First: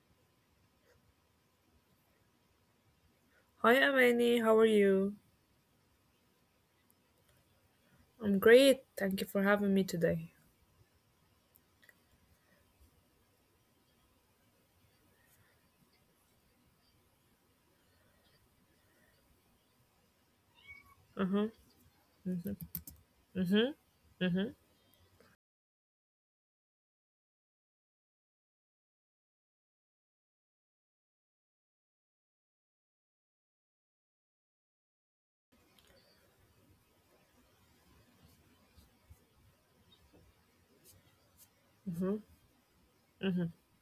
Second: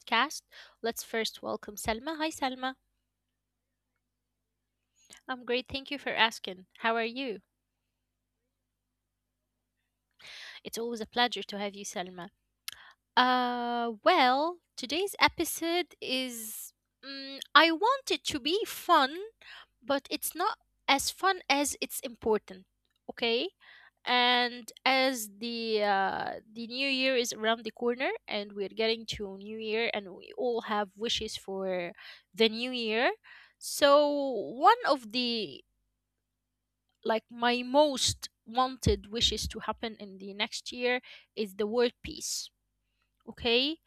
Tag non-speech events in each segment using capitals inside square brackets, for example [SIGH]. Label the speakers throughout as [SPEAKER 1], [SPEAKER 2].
[SPEAKER 1] podcast. Let's first welcome Selma. Hi, Selma.
[SPEAKER 2] Hi, Amani. How are you?
[SPEAKER 1] I'm great. Thank you for asking. How are you?
[SPEAKER 2] I'm great. Thank you for having me today.
[SPEAKER 1] It's always a pleasure to have you, Selma. Well, today's episode is. I want it to be fun, but it's not as
[SPEAKER 2] Uh
[SPEAKER 1] fun
[SPEAKER 2] huh.
[SPEAKER 1] as it's important, okay?
[SPEAKER 2] Uh huh. Uh huh.
[SPEAKER 1] And as the new year is around the corner, and we're getting to new year, and we all have wishes for the new year. So one of the like my most wanted wishes to happen in the next year is the world
[SPEAKER 2] Uh huh.
[SPEAKER 1] peace. Okay,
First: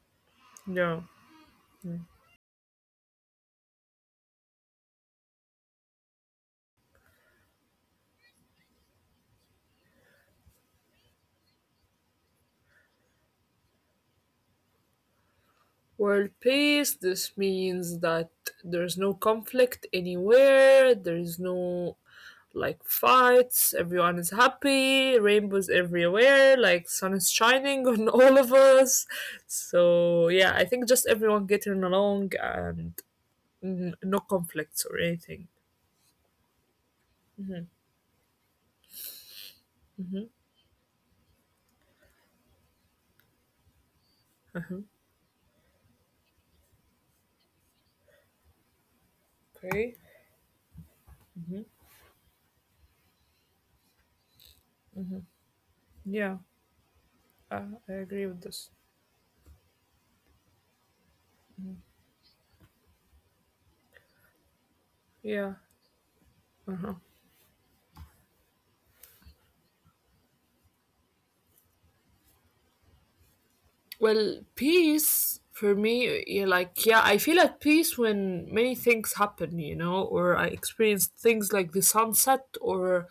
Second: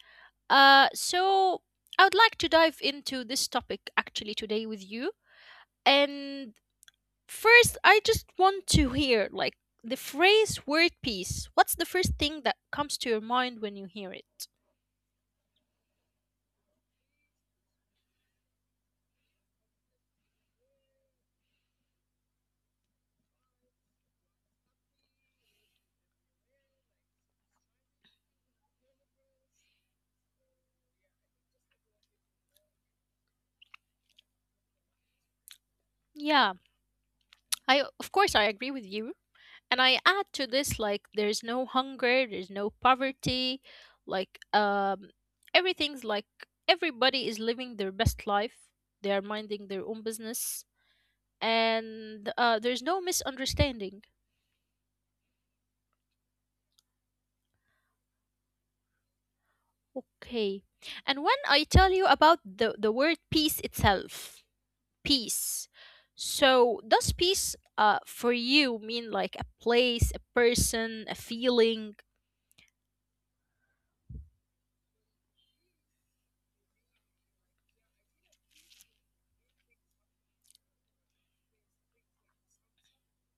[SPEAKER 2] Yeah.
[SPEAKER 1] so I would like to dive into this topic actually today with you. And first, I just want to hear like the phrase word peace. What's the first thing that comes to your mind when you hear it?
[SPEAKER 2] World peace. This means that there's no conflict anywhere. There's no like fights. Everyone is happy. Rainbows everywhere. Like sun is shining [LAUGHS] on all of us. So yeah, I think just everyone getting along and no conflicts or anything.
[SPEAKER 1] Yeah, I of course I agree with you. And I add to this like there's no hunger, there's no poverty, like everything's like everybody is living their best life. They are minding their own
[SPEAKER 2] Okay.
[SPEAKER 1] business and there's no misunderstanding.
[SPEAKER 2] Yeah, I agree with this.
[SPEAKER 1] Okay. And when I tell you about the word peace itself, peace.
[SPEAKER 2] Yeah.
[SPEAKER 1] So,
[SPEAKER 2] Uh
[SPEAKER 1] does
[SPEAKER 2] huh.
[SPEAKER 1] peace for you mean like a place, a person, a feeling?
[SPEAKER 2] Well, peace for me, yeah, like, yeah, I feel at peace when many things happen, or I experience things like the sunset or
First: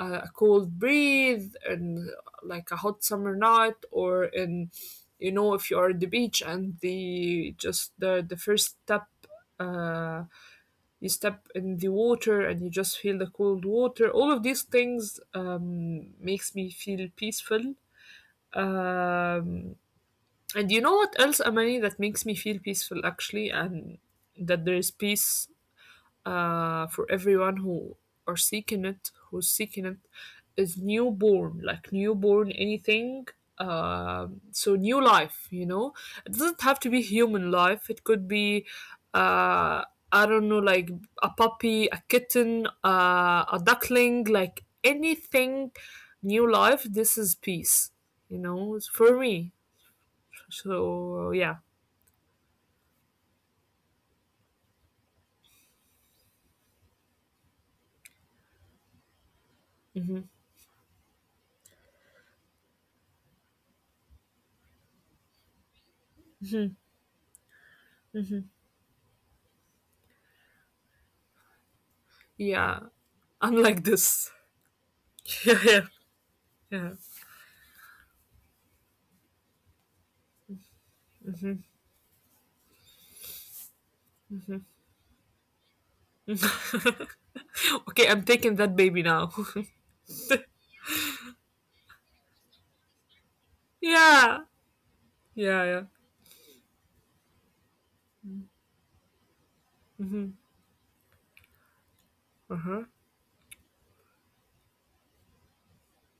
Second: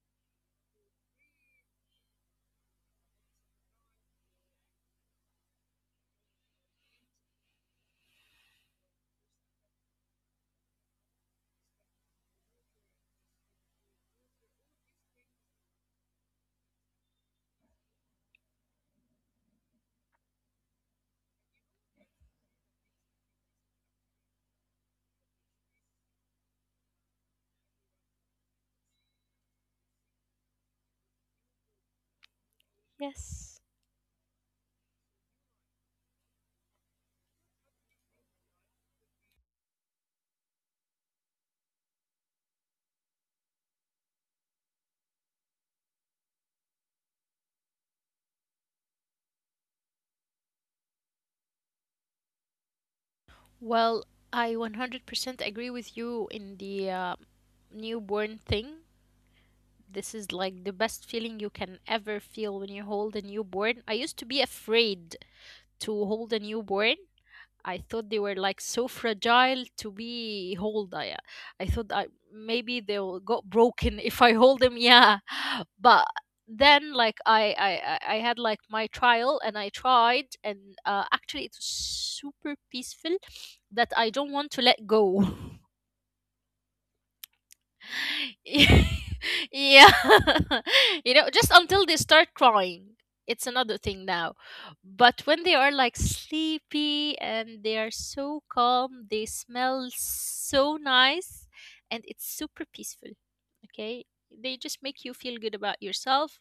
[SPEAKER 2] a cold breeze and like a hot summer night, or in, if you are at the beach and the first step, uh, you step in the water and you just feel the cold water, all of these things makes me feel peaceful. um, and you know what else, Amani, that makes me feel peaceful actually, and that there is peace for everyone who's seeking it, is newborn, like newborn anything.
[SPEAKER 1] Yes.
[SPEAKER 2] So new life, it doesn't have to be human life. It could be, uh, I don't know, like a puppy, a kitten, a duckling, like anything, new life. This is peace for me, so yeah.
[SPEAKER 1] Well, I 100% agree with you in the newborn thing. This is like the best feeling you can ever feel when you hold a newborn. I used to be afraid to hold a newborn. I thought they were like so fragile to be hold. I thought maybe
[SPEAKER 2] Yeah,
[SPEAKER 1] they'll got
[SPEAKER 2] I'm
[SPEAKER 1] broken [LAUGHS]
[SPEAKER 2] like
[SPEAKER 1] if I
[SPEAKER 2] this. [LAUGHS]
[SPEAKER 1] hold them. Yeah, [LAUGHS]
[SPEAKER 2] Yeah,
[SPEAKER 1] but then
[SPEAKER 2] yeah.
[SPEAKER 1] like I had like my trial and I tried and actually it was super peaceful that I don't want to let go. [LAUGHS]
[SPEAKER 2] Yeah. [LAUGHS] Okay, I'm taking that
[SPEAKER 1] [LAUGHS]
[SPEAKER 2] baby now.
[SPEAKER 1] Yeah, [LAUGHS] you know, just until they start crying it's another
[SPEAKER 2] [LAUGHS]
[SPEAKER 1] thing now.
[SPEAKER 2] Yeah.
[SPEAKER 1] But when they are
[SPEAKER 2] Yeah,
[SPEAKER 1] like
[SPEAKER 2] yeah.
[SPEAKER 1] sleepy and they are so calm, they smell
[SPEAKER 2] Mm-hmm.
[SPEAKER 1] so nice and it's super
[SPEAKER 2] Uh-huh.
[SPEAKER 1] peaceful. Okay, they just make you feel good about yourself.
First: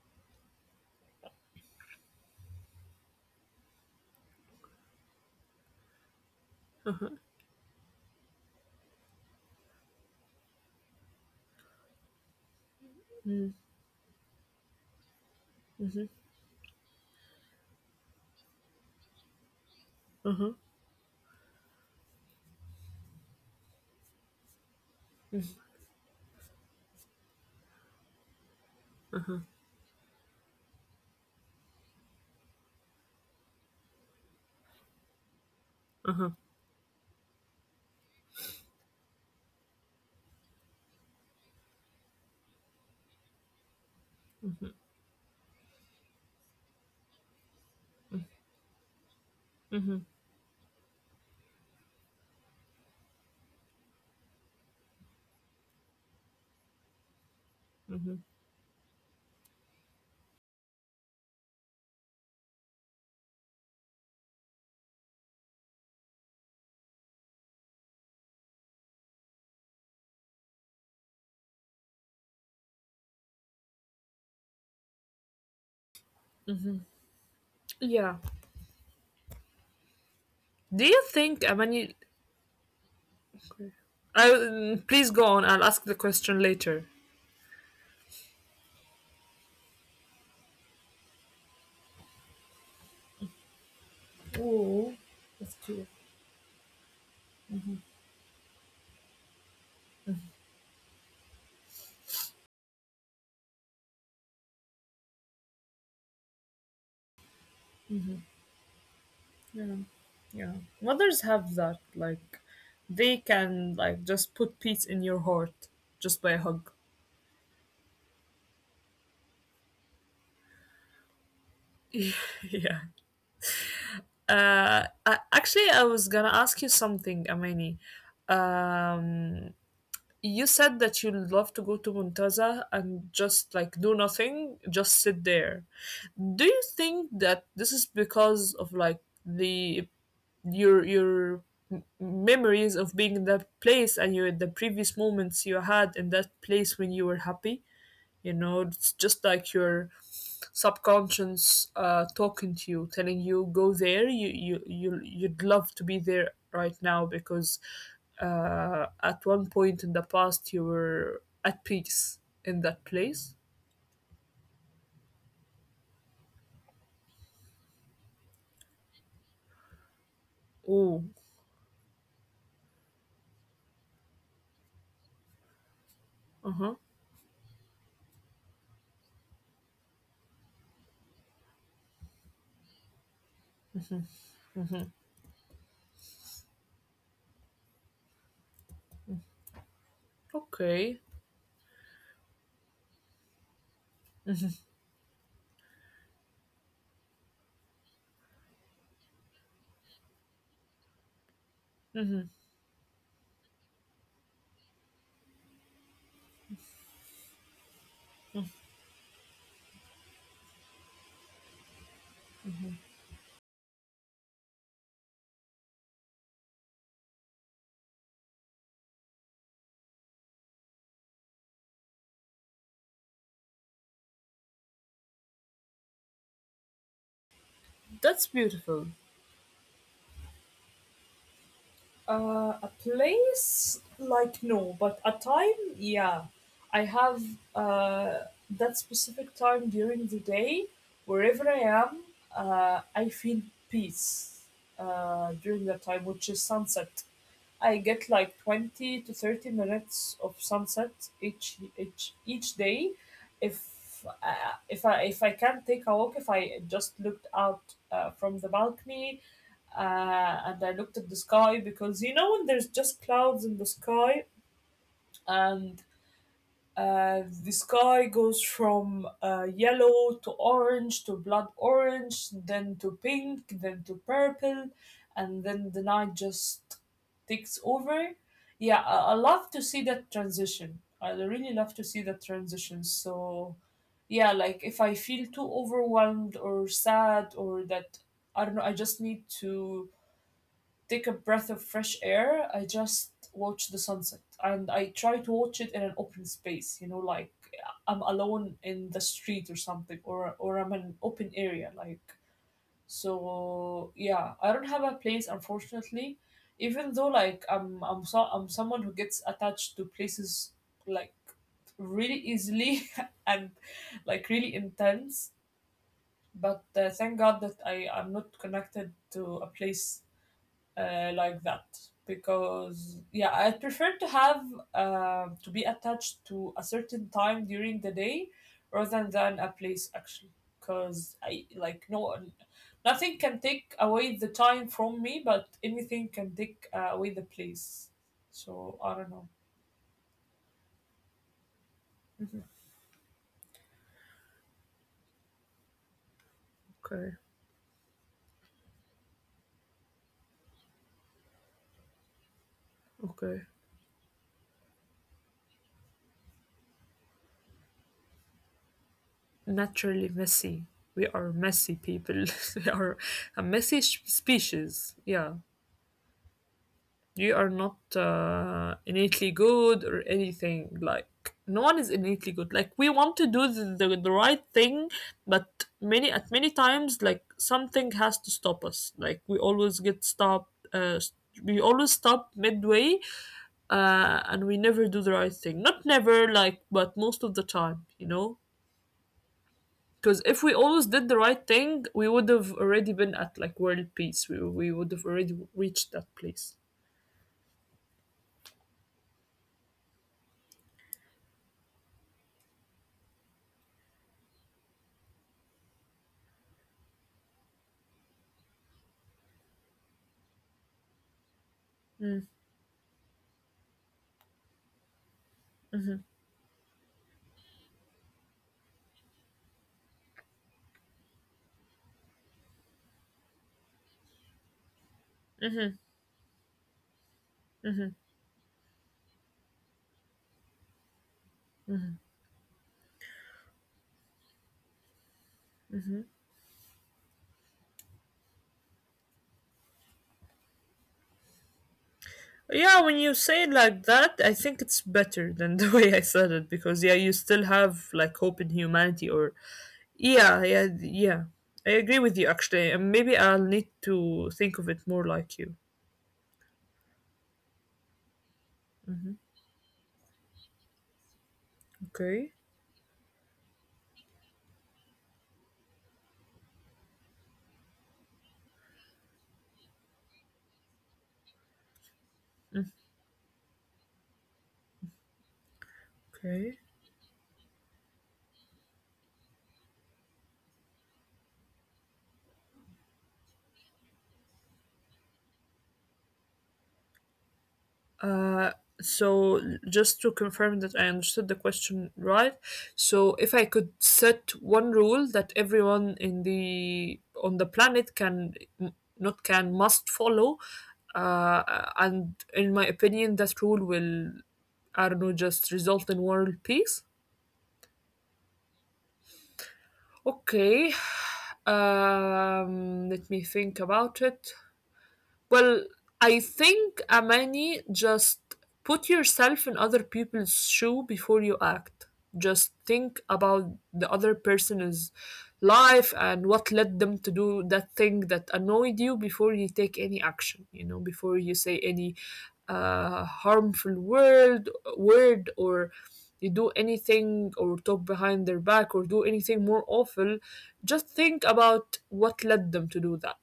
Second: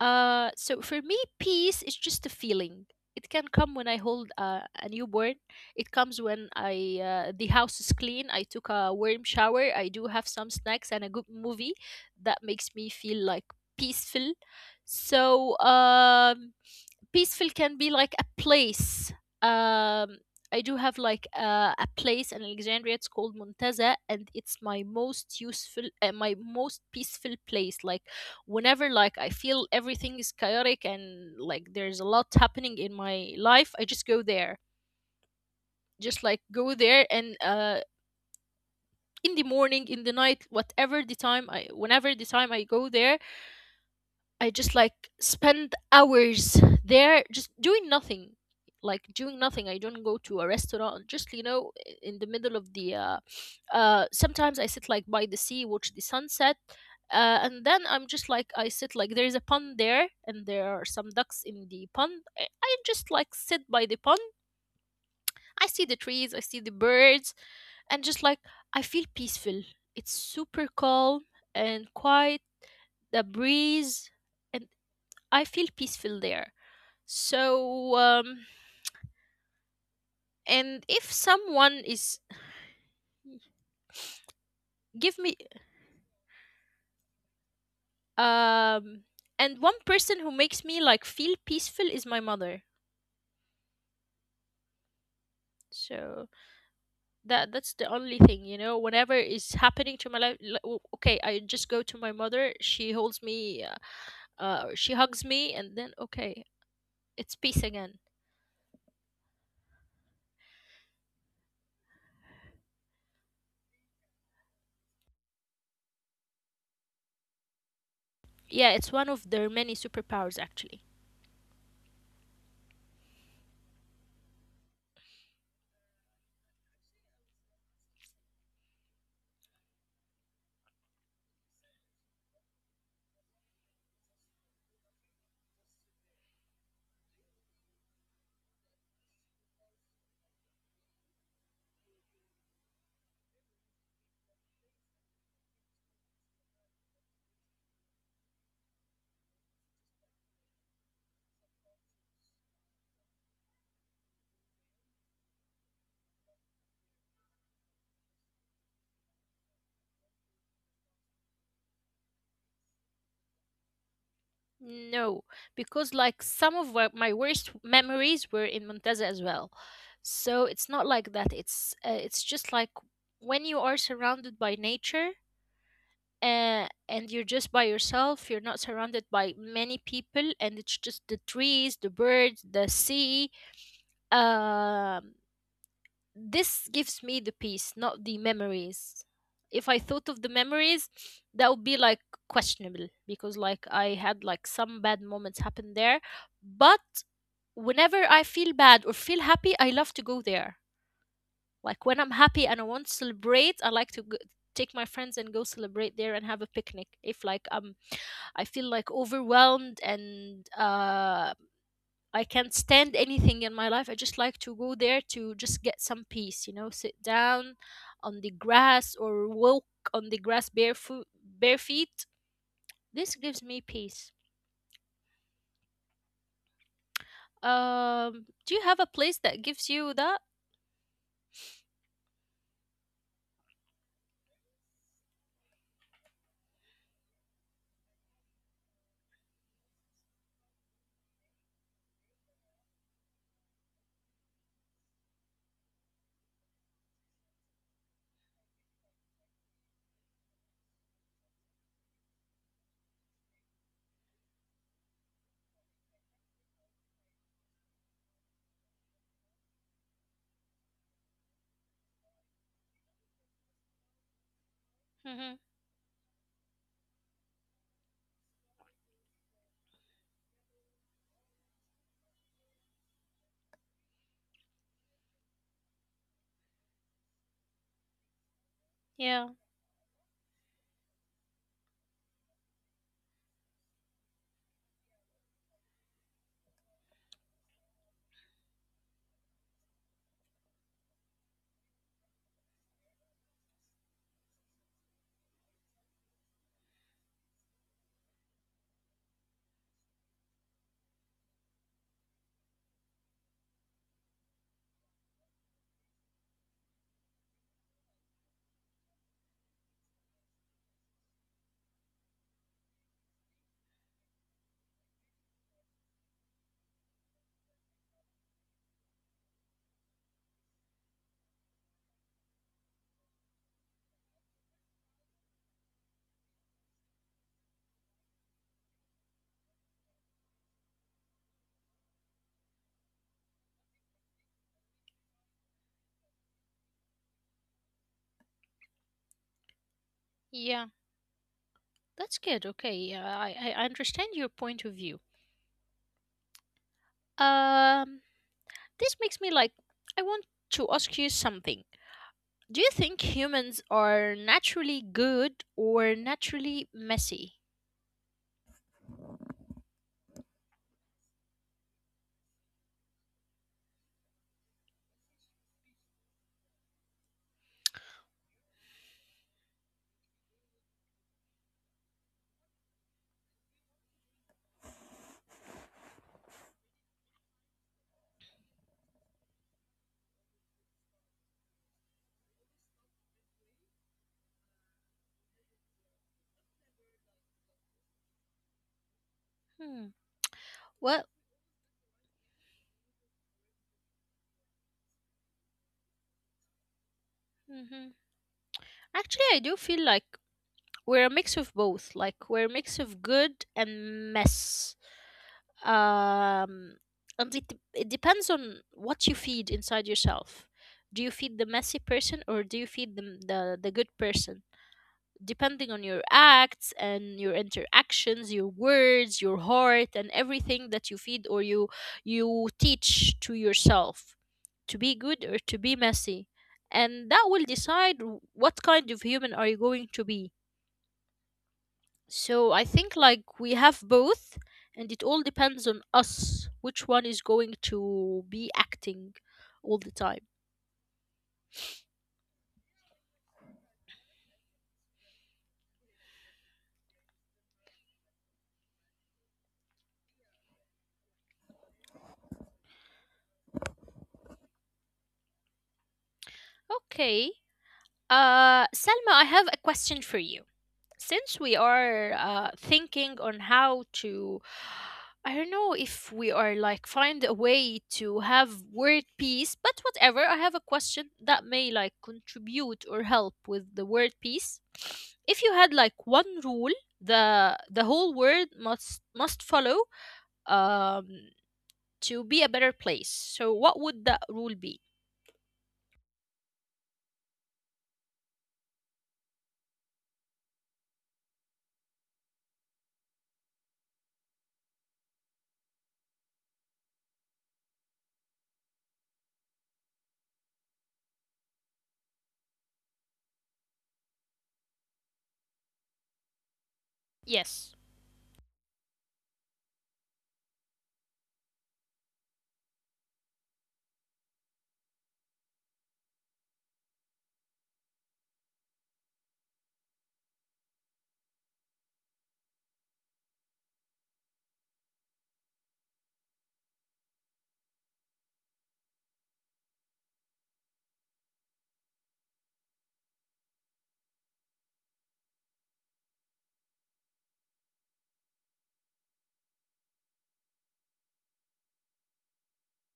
[SPEAKER 1] So for me, peace is just a feeling. It can come when I hold a newborn. It comes when I
[SPEAKER 2] Uh-huh.
[SPEAKER 1] the house is clean. I took a warm shower. I do have some snacks and a good movie that makes me feel like peaceful. So, peaceful can be like a place. Um, I
[SPEAKER 2] Uh-huh.
[SPEAKER 1] do have like a place in Alexandria. It's called Muntaza, and it's my most peaceful place. Like whenever like I feel everything is chaotic and like there's a lot happening in my life, I just go there, just like
[SPEAKER 2] Uh-huh.
[SPEAKER 1] go there, and in the morning, in the night, whatever the time I whenever the time I go there, I just like spend hours there just doing nothing. Like doing nothing. I don't go
[SPEAKER 2] Mm-hmm.
[SPEAKER 1] to a restaurant, just you know, in the middle of the sometimes I sit like by the sea, watch the sunset, and then I'm just
[SPEAKER 2] Mm-hmm.
[SPEAKER 1] like I sit, like there is a pond there and there are some ducks in the pond, I just like sit by the pond. I see the trees, I see the birds, and just like I feel peaceful. It's super calm and quiet, the breeze, and I feel peaceful there. So,
[SPEAKER 2] Yeah.
[SPEAKER 1] and if
[SPEAKER 2] Do you think,
[SPEAKER 1] someone
[SPEAKER 2] I mean,
[SPEAKER 1] is
[SPEAKER 2] you,
[SPEAKER 1] give me
[SPEAKER 2] please go on, I'll ask the question later.
[SPEAKER 1] um and one person who makes me like feel peaceful is my mother.
[SPEAKER 2] Oh, that's cute.
[SPEAKER 1] So that's the only thing, you know, whenever is happening to my life, okay, I just go to my mother, she holds me, she hugs me and then okay. It's peace again.
[SPEAKER 2] Yeah. Yeah. Mothers have that, like they can like just put peace in your heart just by a hug.
[SPEAKER 1] Yeah, it's one of their many superpowers, actually.
[SPEAKER 2] [LAUGHS] Yeah. Actually, I was gonna ask you something, Amani. Um, you said that you love to go to Muntaza and just like do nothing, just sit there. Do you think that this is because of like the your memories of being in that place, and your the previous moments you had in that place when you were happy? It's just like your subconscious talking to you, telling you go there. You'd love to be there right now because at one point in the past you were at peace in that place.
[SPEAKER 1] No, because like some of my worst memories were in Monteza as well. So it's not like that.
[SPEAKER 2] Oh,
[SPEAKER 1] It's just like when you are surrounded by nature,
[SPEAKER 2] uh
[SPEAKER 1] and
[SPEAKER 2] huh.
[SPEAKER 1] you're just by yourself, you're not surrounded by many people, and it's just the trees, the birds, the sea. Um this gives me the peace, not the memories. If I thought of the memories,
[SPEAKER 2] Okay,
[SPEAKER 1] that would be like questionable because like I had like some bad moments happen there. But whenever I feel bad or feel happy, I love to go there. Like when I'm happy and I want to celebrate, I like to go, take my friends and go celebrate there and have a picnic. If like I feel like overwhelmed and I can't stand anything in my life, I just like to go there to just get some peace, sit down on the grass or walk on the grass barefoot, bare feet. This gives me peace. Do you
[SPEAKER 2] that's
[SPEAKER 1] have a place
[SPEAKER 2] beautiful.
[SPEAKER 1] that gives you that?
[SPEAKER 2] A place, like, no, but a time, yeah. I have uh, that specific time during the day, wherever I am, I feel peace during that time, which is sunset. I get like 20 to 30 minutes of sunset each day. If if I can take a walk, if I just looked out from the balcony uh, and I looked at the sky, because you know when there's just clouds in the sky,
[SPEAKER 1] Mm-hmm.
[SPEAKER 2] and the sky goes from yellow to orange to blood orange, then to pink, then to purple, and then the night just takes over. Yeah,
[SPEAKER 1] Yeah,
[SPEAKER 2] I love to see that transition. I really love to see that transition. So, yeah, like if I feel too overwhelmed or sad or that I don't know, I just need to take a breath of fresh air. I just watch the sunset, and I try to watch it in an open space, like I'm alone in the street or something, or I'm in an open area, like, so yeah, I don't have a place unfortunately. Even though like I'm someone who gets attached to places, like, really easily [LAUGHS] and like really intense. But thank God that I am not connected to a place like that, because yeah, I prefer to have to be attached to a certain time during the day rather than a place actually, because I like, no, nothing can take away the time from me, but anything can take away the place, so I don't know.
[SPEAKER 1] yeah, that's good. Okay, yeah, I understand your point of view.
[SPEAKER 2] Okay,
[SPEAKER 1] Um, this makes me like, I want to ask you something. Do you think humans
[SPEAKER 2] okay.
[SPEAKER 1] are naturally good or naturally messy?
[SPEAKER 2] Naturally messy. We are messy people. [LAUGHS] We are a messy species. Yeah. You are not innately good or anything. Like, no one is innately good. Like, we want to do the right thing, but many at many times, like, something has to stop us. Like, we always get stopped. We always stop midway, and we never do the right thing. Not never, like, but most of the time.
[SPEAKER 1] Hmm.
[SPEAKER 2] Because if we
[SPEAKER 1] Well,
[SPEAKER 2] always did the right thing, we would have already been at like world peace. We would have already reached that place.
[SPEAKER 1] hmm actually, I do feel like we're a mix of both. Like we're a mix of good and mess. Um, and it depends on what you feed inside yourself. Do you feed the messy person or do you feed the good person? Depending on your acts and your interactions, your words, your heart, and everything that you feed or you teach to yourself, to be good or to be messy, and that will decide what kind of human are you going to be. So I think like we have both, and it all depends on us which one is going to be acting all the time.
[SPEAKER 2] Yeah, when you say it like that, I think it's better than the [LAUGHS] way I said it, because yeah, you still have like hope in humanity or yeah, yeah, yeah. I agree with you actually, and maybe I'll need to think of it more like you.
[SPEAKER 1] Okay, Selma, I have a question for you. Since we
[SPEAKER 2] Okay,
[SPEAKER 1] are thinking on how to, I don't know if we are like find a way to have word peace, but whatever, I have a question that may like contribute or help with the word peace. If you had like
[SPEAKER 2] okay.
[SPEAKER 1] one rule the whole world must follow, um to be a better place, so what would that rule be?
[SPEAKER 2] Uh, so just to confirm that I understood the question right, so if I could set one rule that everyone in the on the planet can, not can, must follow, uh, and in my opinion, that rule will, I don't know, just result in world peace.
[SPEAKER 1] Yes.
[SPEAKER 2] Okay, [SIGHS] let me think about it. Well, I think, Amani, just put yourself in other people's shoe before you act. Just think about the other person's life and what led them to do that thing that annoyed you, before you take any action, before you say any harmful word or you do anything or talk behind their back or do anything more awful. Just think about what led them to do that,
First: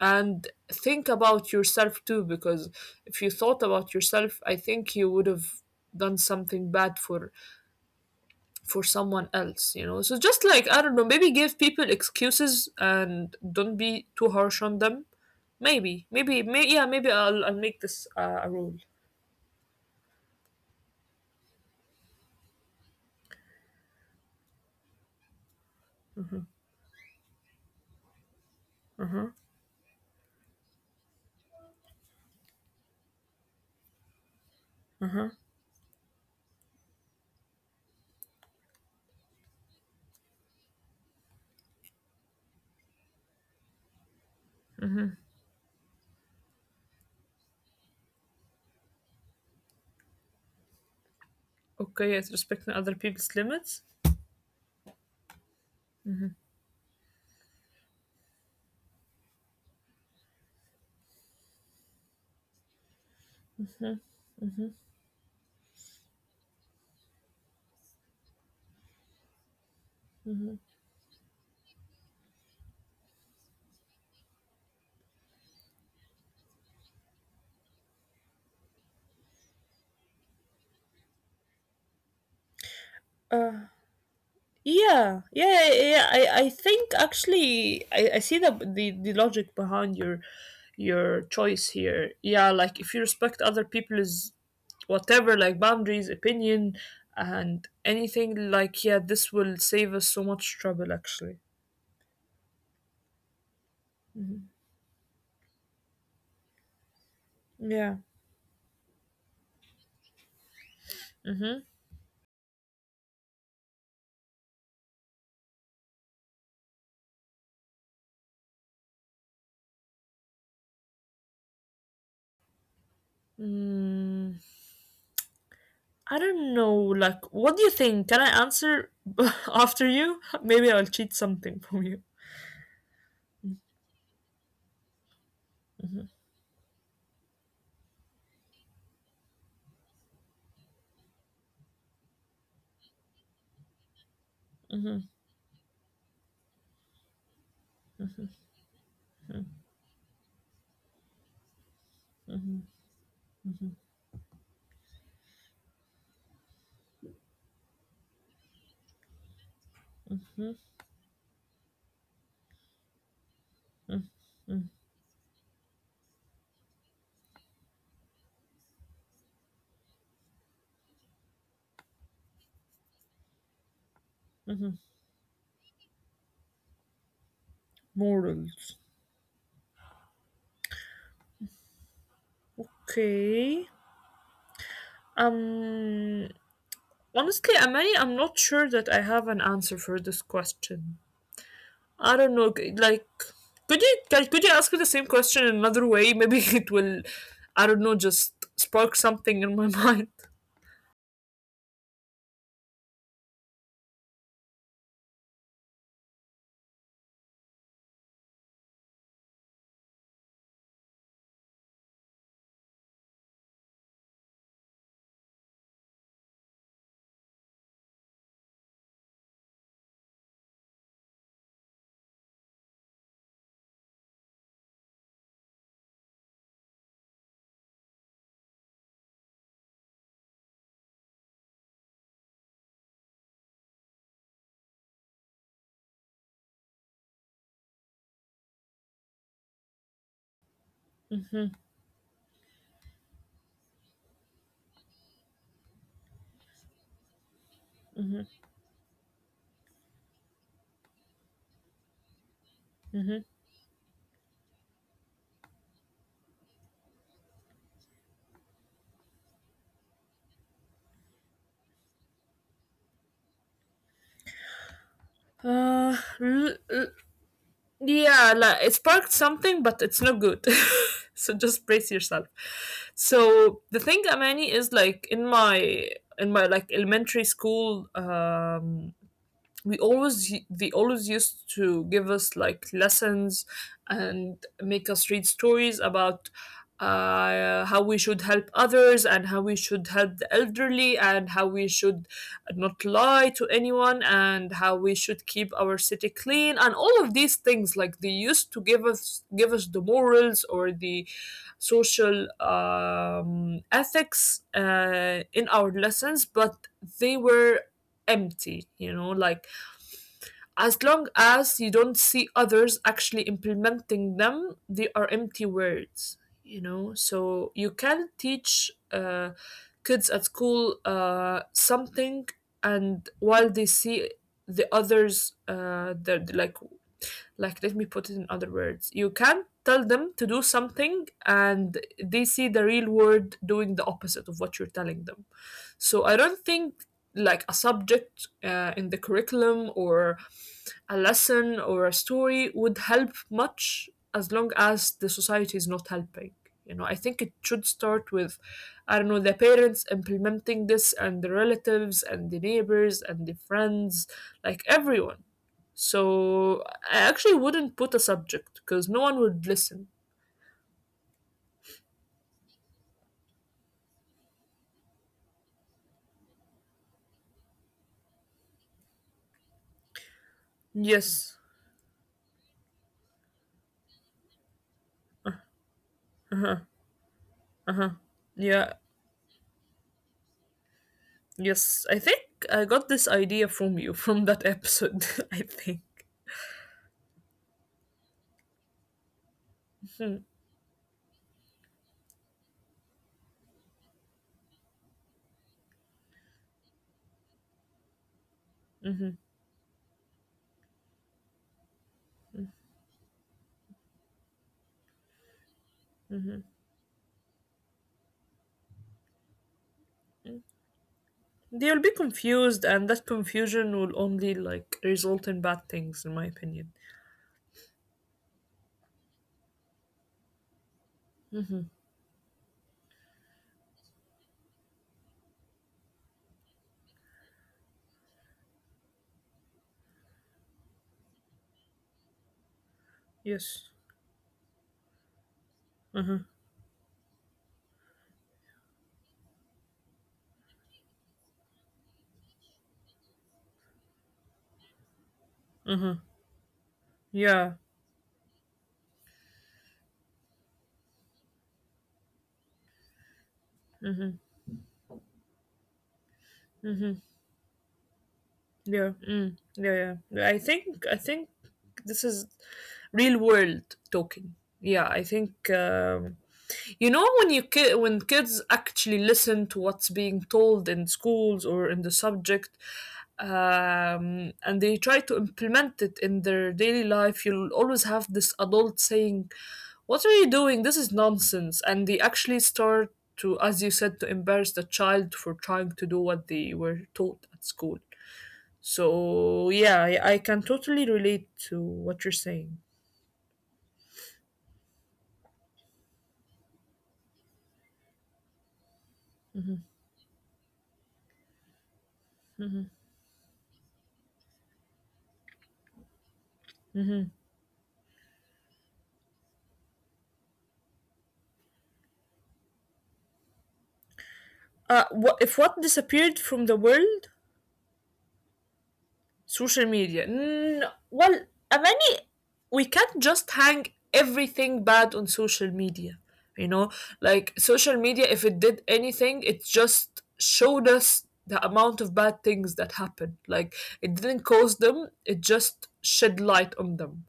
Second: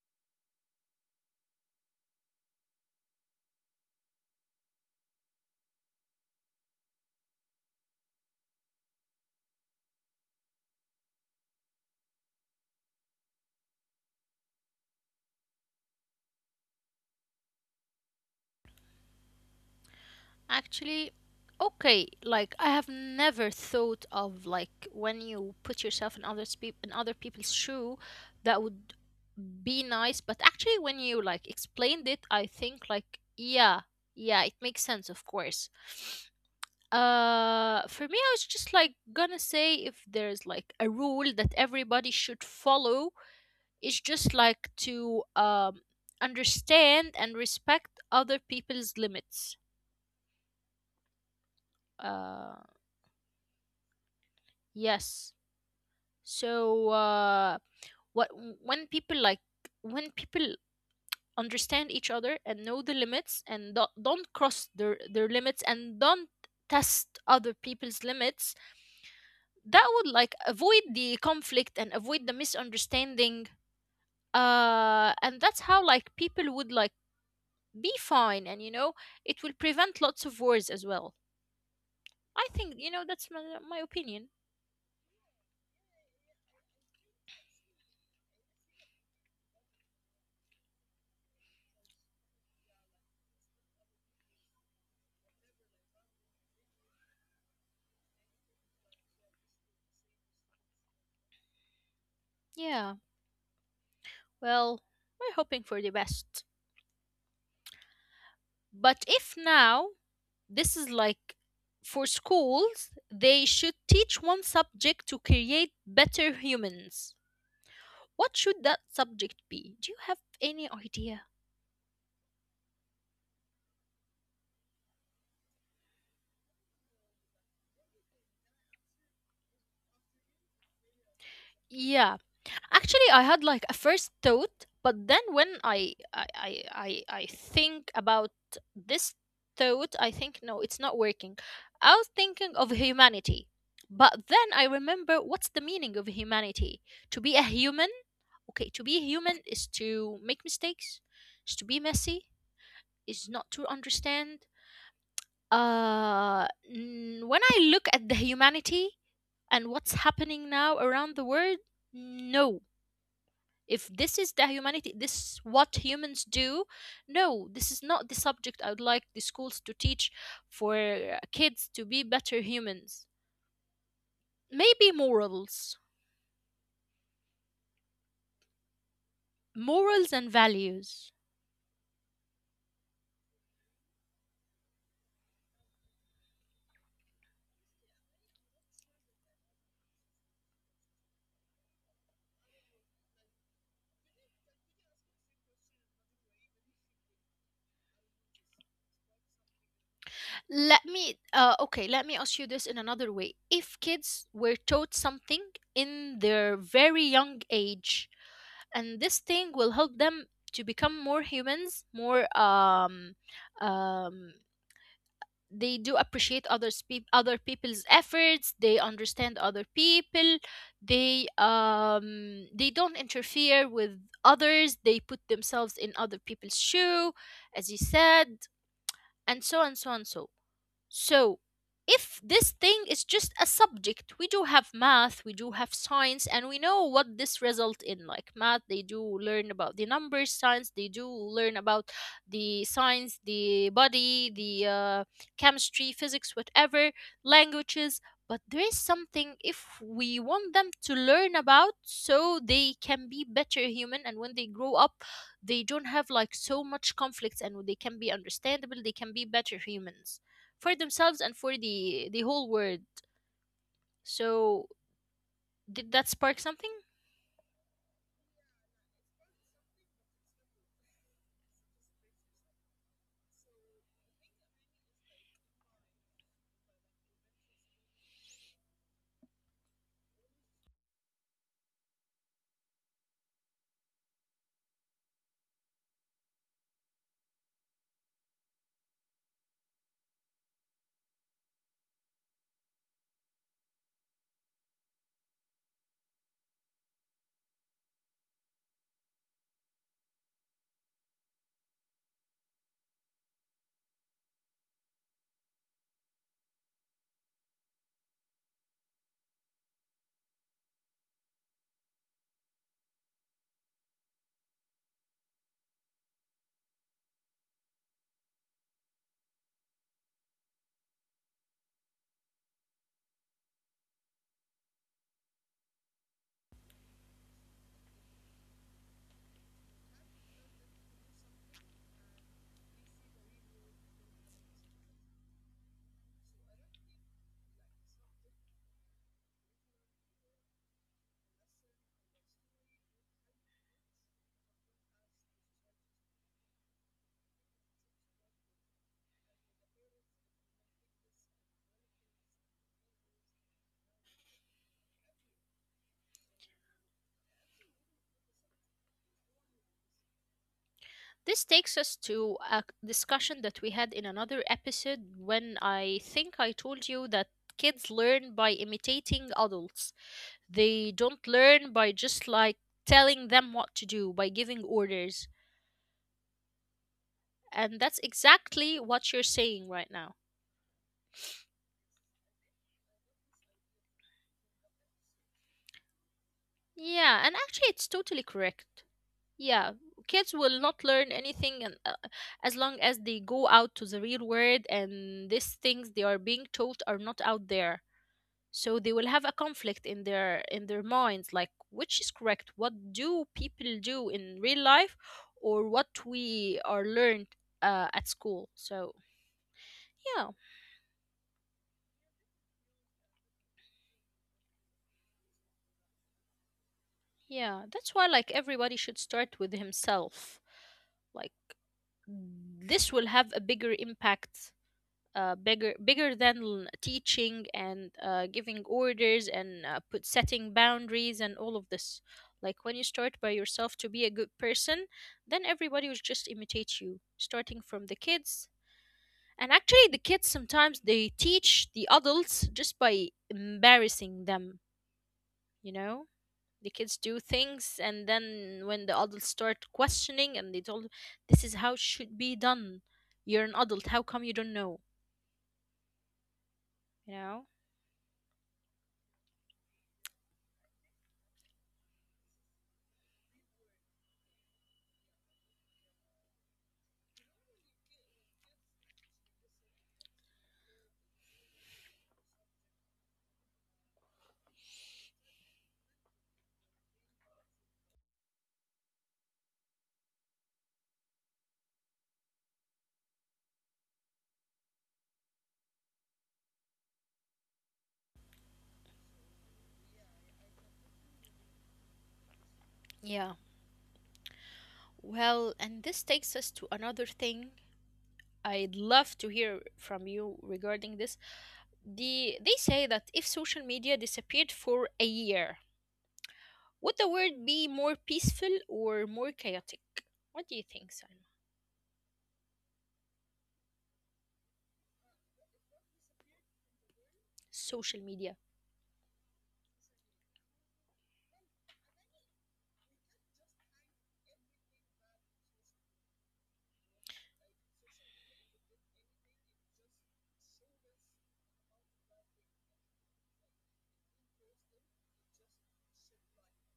[SPEAKER 2] and think about yourself too, because if you thought about yourself, I think you would have done something bad for someone else. So just like, I don't know, maybe give people excuses and don't be too harsh on them. Maybe, yeah, maybe I'll make this a rule.
[SPEAKER 1] Actually, okay, like I have never thought of like when you put yourself in other people's shoe, that would be nice. But actually, when you like explained it, I think like yeah, yeah, it makes sense, of course. For me, I was just like gonna say if there's like a rule that everybody should follow, it's just like to understand and respect other people's limits.
[SPEAKER 2] Okay, yes,
[SPEAKER 1] Uh,
[SPEAKER 2] respecting other people's limits.
[SPEAKER 1] Yes. So, what, when people like when people understand each other and know the limits and don't cross their limits and don't test other people's limits, that would like avoid the conflict and avoid the misunderstanding. And that's how like people would like be fine, and it will prevent lots of wars as well, I think. That's my,
[SPEAKER 2] Uh,
[SPEAKER 1] my opinion.
[SPEAKER 2] Yeah, yeah, yeah. I think actually I see the logic behind your choice here. Yeah, like if you respect other people's whatever, like boundaries, opinion, and anything, like yeah, this will save us so much trouble actually.
[SPEAKER 1] Yeah, well, we're hoping for the best.
[SPEAKER 2] Yeah.
[SPEAKER 1] But if now, this is like,
[SPEAKER 2] Mm-hmm.
[SPEAKER 1] for schools, they should teach one subject to create better humans. What should that subject be? Do you have any idea?
[SPEAKER 2] Mm, I don't know. Like, what do you think? Can I answer [LAUGHS] after you? Maybe I'll cheat something from you.
[SPEAKER 1] Yeah, actually, I had like a first thought, but then when I think about this thought, I think no, it's not working. I was thinking of humanity. But then I remember, what's the meaning of humanity? To be a human? Okay, to be a human is to make mistakes, is to be messy, is not to understand. When I look at the humanity and what's happening now around the world, no, if this is the humanity, this is what humans do, no, this is not the subject I would like the schools to teach for kids to be better humans. Maybe morals.
[SPEAKER 2] Morals.
[SPEAKER 1] Morals and values.
[SPEAKER 2] Okay. Um. Honestly, Amani, I'm not sure that I have an answer for this question. I don't know. Like, could you, could you ask me the same question in another way? Maybe [LAUGHS] it will, I don't know, just spark something in my [LAUGHS] mind.
[SPEAKER 1] Let me Okay, let me ask you this in another way. If kids were taught something in their very young age, and this thing will help them to become more humans, more um they do appreciate other people's efforts, they understand other people, they don't interfere with others, they put themselves in other people's shoe, as you said, and so and so and so. So, if this thing is just a subject, we do have math, we do have science, and we know what this result in. Like math, they do learn about the numbers, science, they do
[SPEAKER 2] Mhm,
[SPEAKER 1] learn about the science, the body, the chemistry, physics, whatever, languages. But there is something if we want them to learn about so they can
[SPEAKER 2] mhm.
[SPEAKER 1] be better human, and when they grow up they don't have like so much conflicts, and they can be understandable, they can be better humans for themselves and for the whole world, so did
[SPEAKER 2] Uh,
[SPEAKER 1] that spark
[SPEAKER 2] l-
[SPEAKER 1] something?
[SPEAKER 2] l- yeah, like it sparked something, but it's not good. [LAUGHS] So just brace yourself. So the thing, Amani, is like in my like elementary school, we always they always used to give us like lessons and make us read stories about how we should help others, and how we should help the elderly, and how we should not lie to anyone, and how we should keep our city clean, and all of these things. Like, they used to give us the morals or the social ethics in our lessons, but they were empty. Like, as long as you don't see others actually implementing them, they are empty words, you know? So you can teach kids at school something, and while they see the others, they're like let me put it in other words: you can tell them to do something and they see the real world doing the opposite of what you're telling them. So I don't think like a subject in the curriculum or a lesson or a story would help much, as long as the society is not helping. I think it should start with, I don't know, the parents implementing this, and the relatives and the neighbors and the friends, like everyone. So I actually wouldn't put a subject because no one would listen.
[SPEAKER 1] This takes us to a discussion that we had in another episode when I think I told you that kids learn by imitating adults. They don't
[SPEAKER 2] Yes.
[SPEAKER 1] learn by just like telling them what to do, by giving orders.
[SPEAKER 2] Uh-huh.
[SPEAKER 1] And
[SPEAKER 2] Uh-huh.
[SPEAKER 1] that's
[SPEAKER 2] Yeah.
[SPEAKER 1] exactly what you're saying right now.
[SPEAKER 2] Yes. I think I got this idea from you from that episode, [LAUGHS] I think.
[SPEAKER 1] Yeah, and actually, it's totally correct. Yeah,
[SPEAKER 2] Mm-hmm.
[SPEAKER 1] kids will not learn anything, and, as long as they go out to the real world and these things they are being taught are not out there, so they will have a conflict in their minds, like which is correct, what do people do in real life or what
[SPEAKER 2] Mm-hmm.
[SPEAKER 1] we are learned at school. So yeah,
[SPEAKER 2] They will be confused, and that confusion will only like result in bad things, in my opinion.
[SPEAKER 1] yeah, that's why like everybody should start with himself. Like, this will have a bigger impact, bigger than teaching and giving orders and put setting boundaries and all of this. Like, when you start by
[SPEAKER 2] Yes.
[SPEAKER 1] yourself to be a good person, then everybody will
[SPEAKER 2] Uh huh.
[SPEAKER 1] just imitate you, starting from the kids. And actually, the kids sometimes they teach the adults just by embarrassing them, you
[SPEAKER 2] Uh huh.
[SPEAKER 1] know. The kids do
[SPEAKER 2] Yeah.
[SPEAKER 1] things and then when the adults start questioning, and they told, this is how it should be done, you're an adult, how
[SPEAKER 2] Mhm.
[SPEAKER 1] come you don't know,
[SPEAKER 2] Mhm.
[SPEAKER 1] you know?
[SPEAKER 2] Yeah. Mm. Yeah. Yeah. Yeah, I think. I think this is real world talking. Yeah. I think. You know when kids actually listen to what's being told in schools or in the subject, and they try to implement it in their daily life, you'll always have this adult saying, "What are you doing? This is nonsense!" And they actually start to, as you said, to embarrass the child for trying to do what they were taught at school. So yeah, I can totally relate to what you're saying.
[SPEAKER 1] Yeah, well, and this takes us to another thing. I'd love to hear from you regarding this. They say that if social media disappeared for a year, would the world be more peaceful or more chaotic? What do you think, Salma?
[SPEAKER 2] What if what disappeared from the world?
[SPEAKER 1] Social media.
[SPEAKER 2] Social media. Well, Amani, we can't just hang everything bad on social media. You know, like social media, if it did anything, it just showed us the amount of bad things that happened. Like, it didn't cause them, it just shed light on them,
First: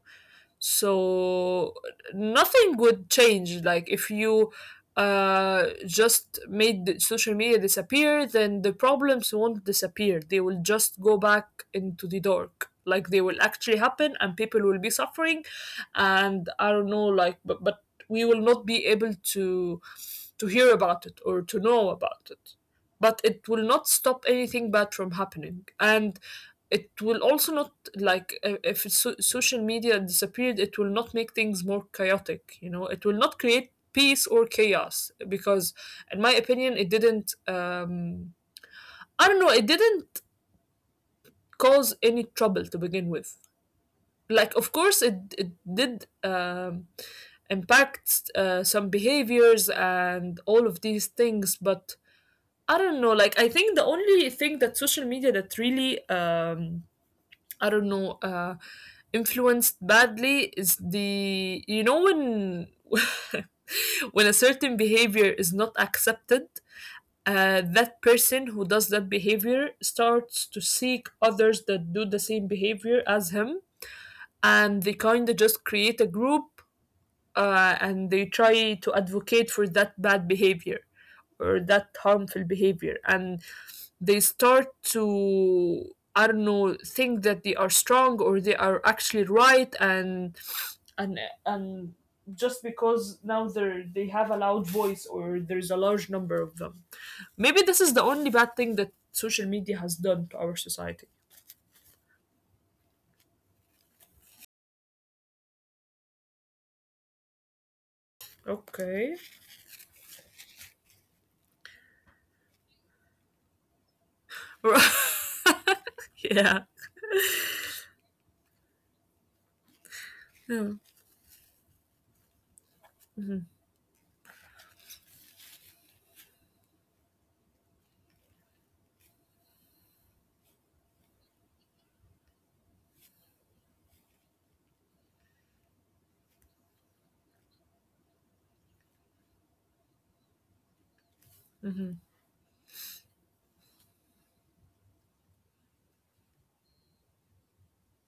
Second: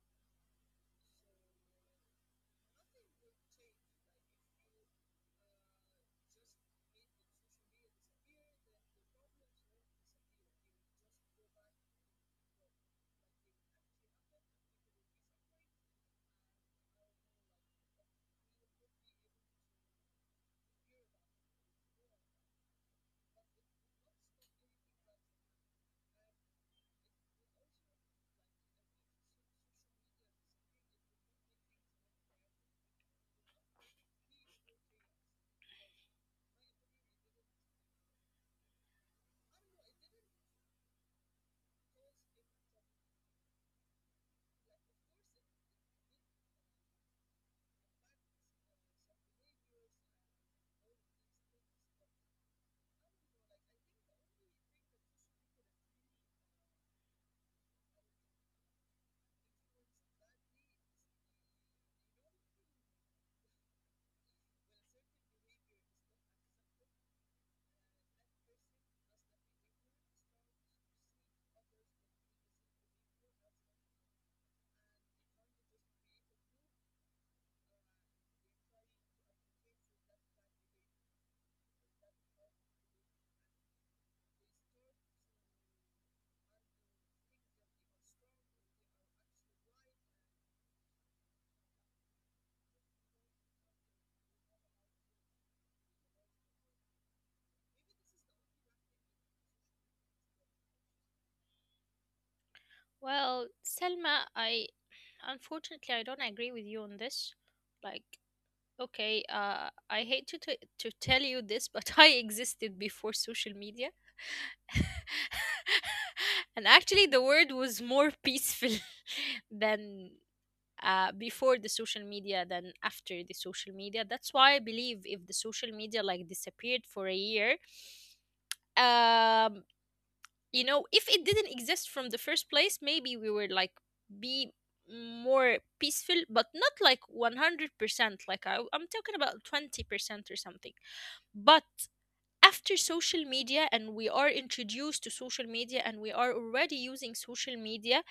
[SPEAKER 2] so nothing would change. Like if you just made the social media disappear, then the problems won't disappear, they will just go back into the dark. Like they will actually happen and people will be suffering, and I don't know, like but we will not be able to hear about it or to know about it. But it will not stop anything bad from happening, and it will also not, like, if social media disappeared, it will not make things more chaotic. You know, it will not create peace or chaos, because in my opinion it didn't I don't know, it didn't cause any trouble to begin with. Like of course it did impact some behaviors and all of these things, but I don't know, like I think the only thing that social media that really I don't know, influenced badly is the, when [LAUGHS] when a certain behavior is not accepted, that person who does that behavior starts to seek others that do the same behavior as him, and they kind of just create a group, and they try to advocate for that bad behavior or that harmful behavior. And they start to, I don't know, think that they are strong or they are actually right, and and just because now they have a loud voice or there's a large number of them. Maybe this is the only bad thing that social media has done to our society.
[SPEAKER 1] Well, Selma, I unfortunately, I don't agree with you on this. Like,
[SPEAKER 2] Okay.
[SPEAKER 1] okay, I hate to, to tell you this, but [LAUGHS] I existed before social media,
[SPEAKER 2] [LAUGHS]
[SPEAKER 1] [LAUGHS]
[SPEAKER 2] Yeah.
[SPEAKER 1] and actually, the world was more peaceful [LAUGHS] than
[SPEAKER 2] Yeah.
[SPEAKER 1] before the social media than after the social media. That's why I believe if the social media like disappeared for a year, um, you know, if it didn't exist from the first place, maybe we would like be more peaceful, but not like 100%. Like I'm talking about 20% or something. But after social media, and we are introduced to social media, and we are already using social media,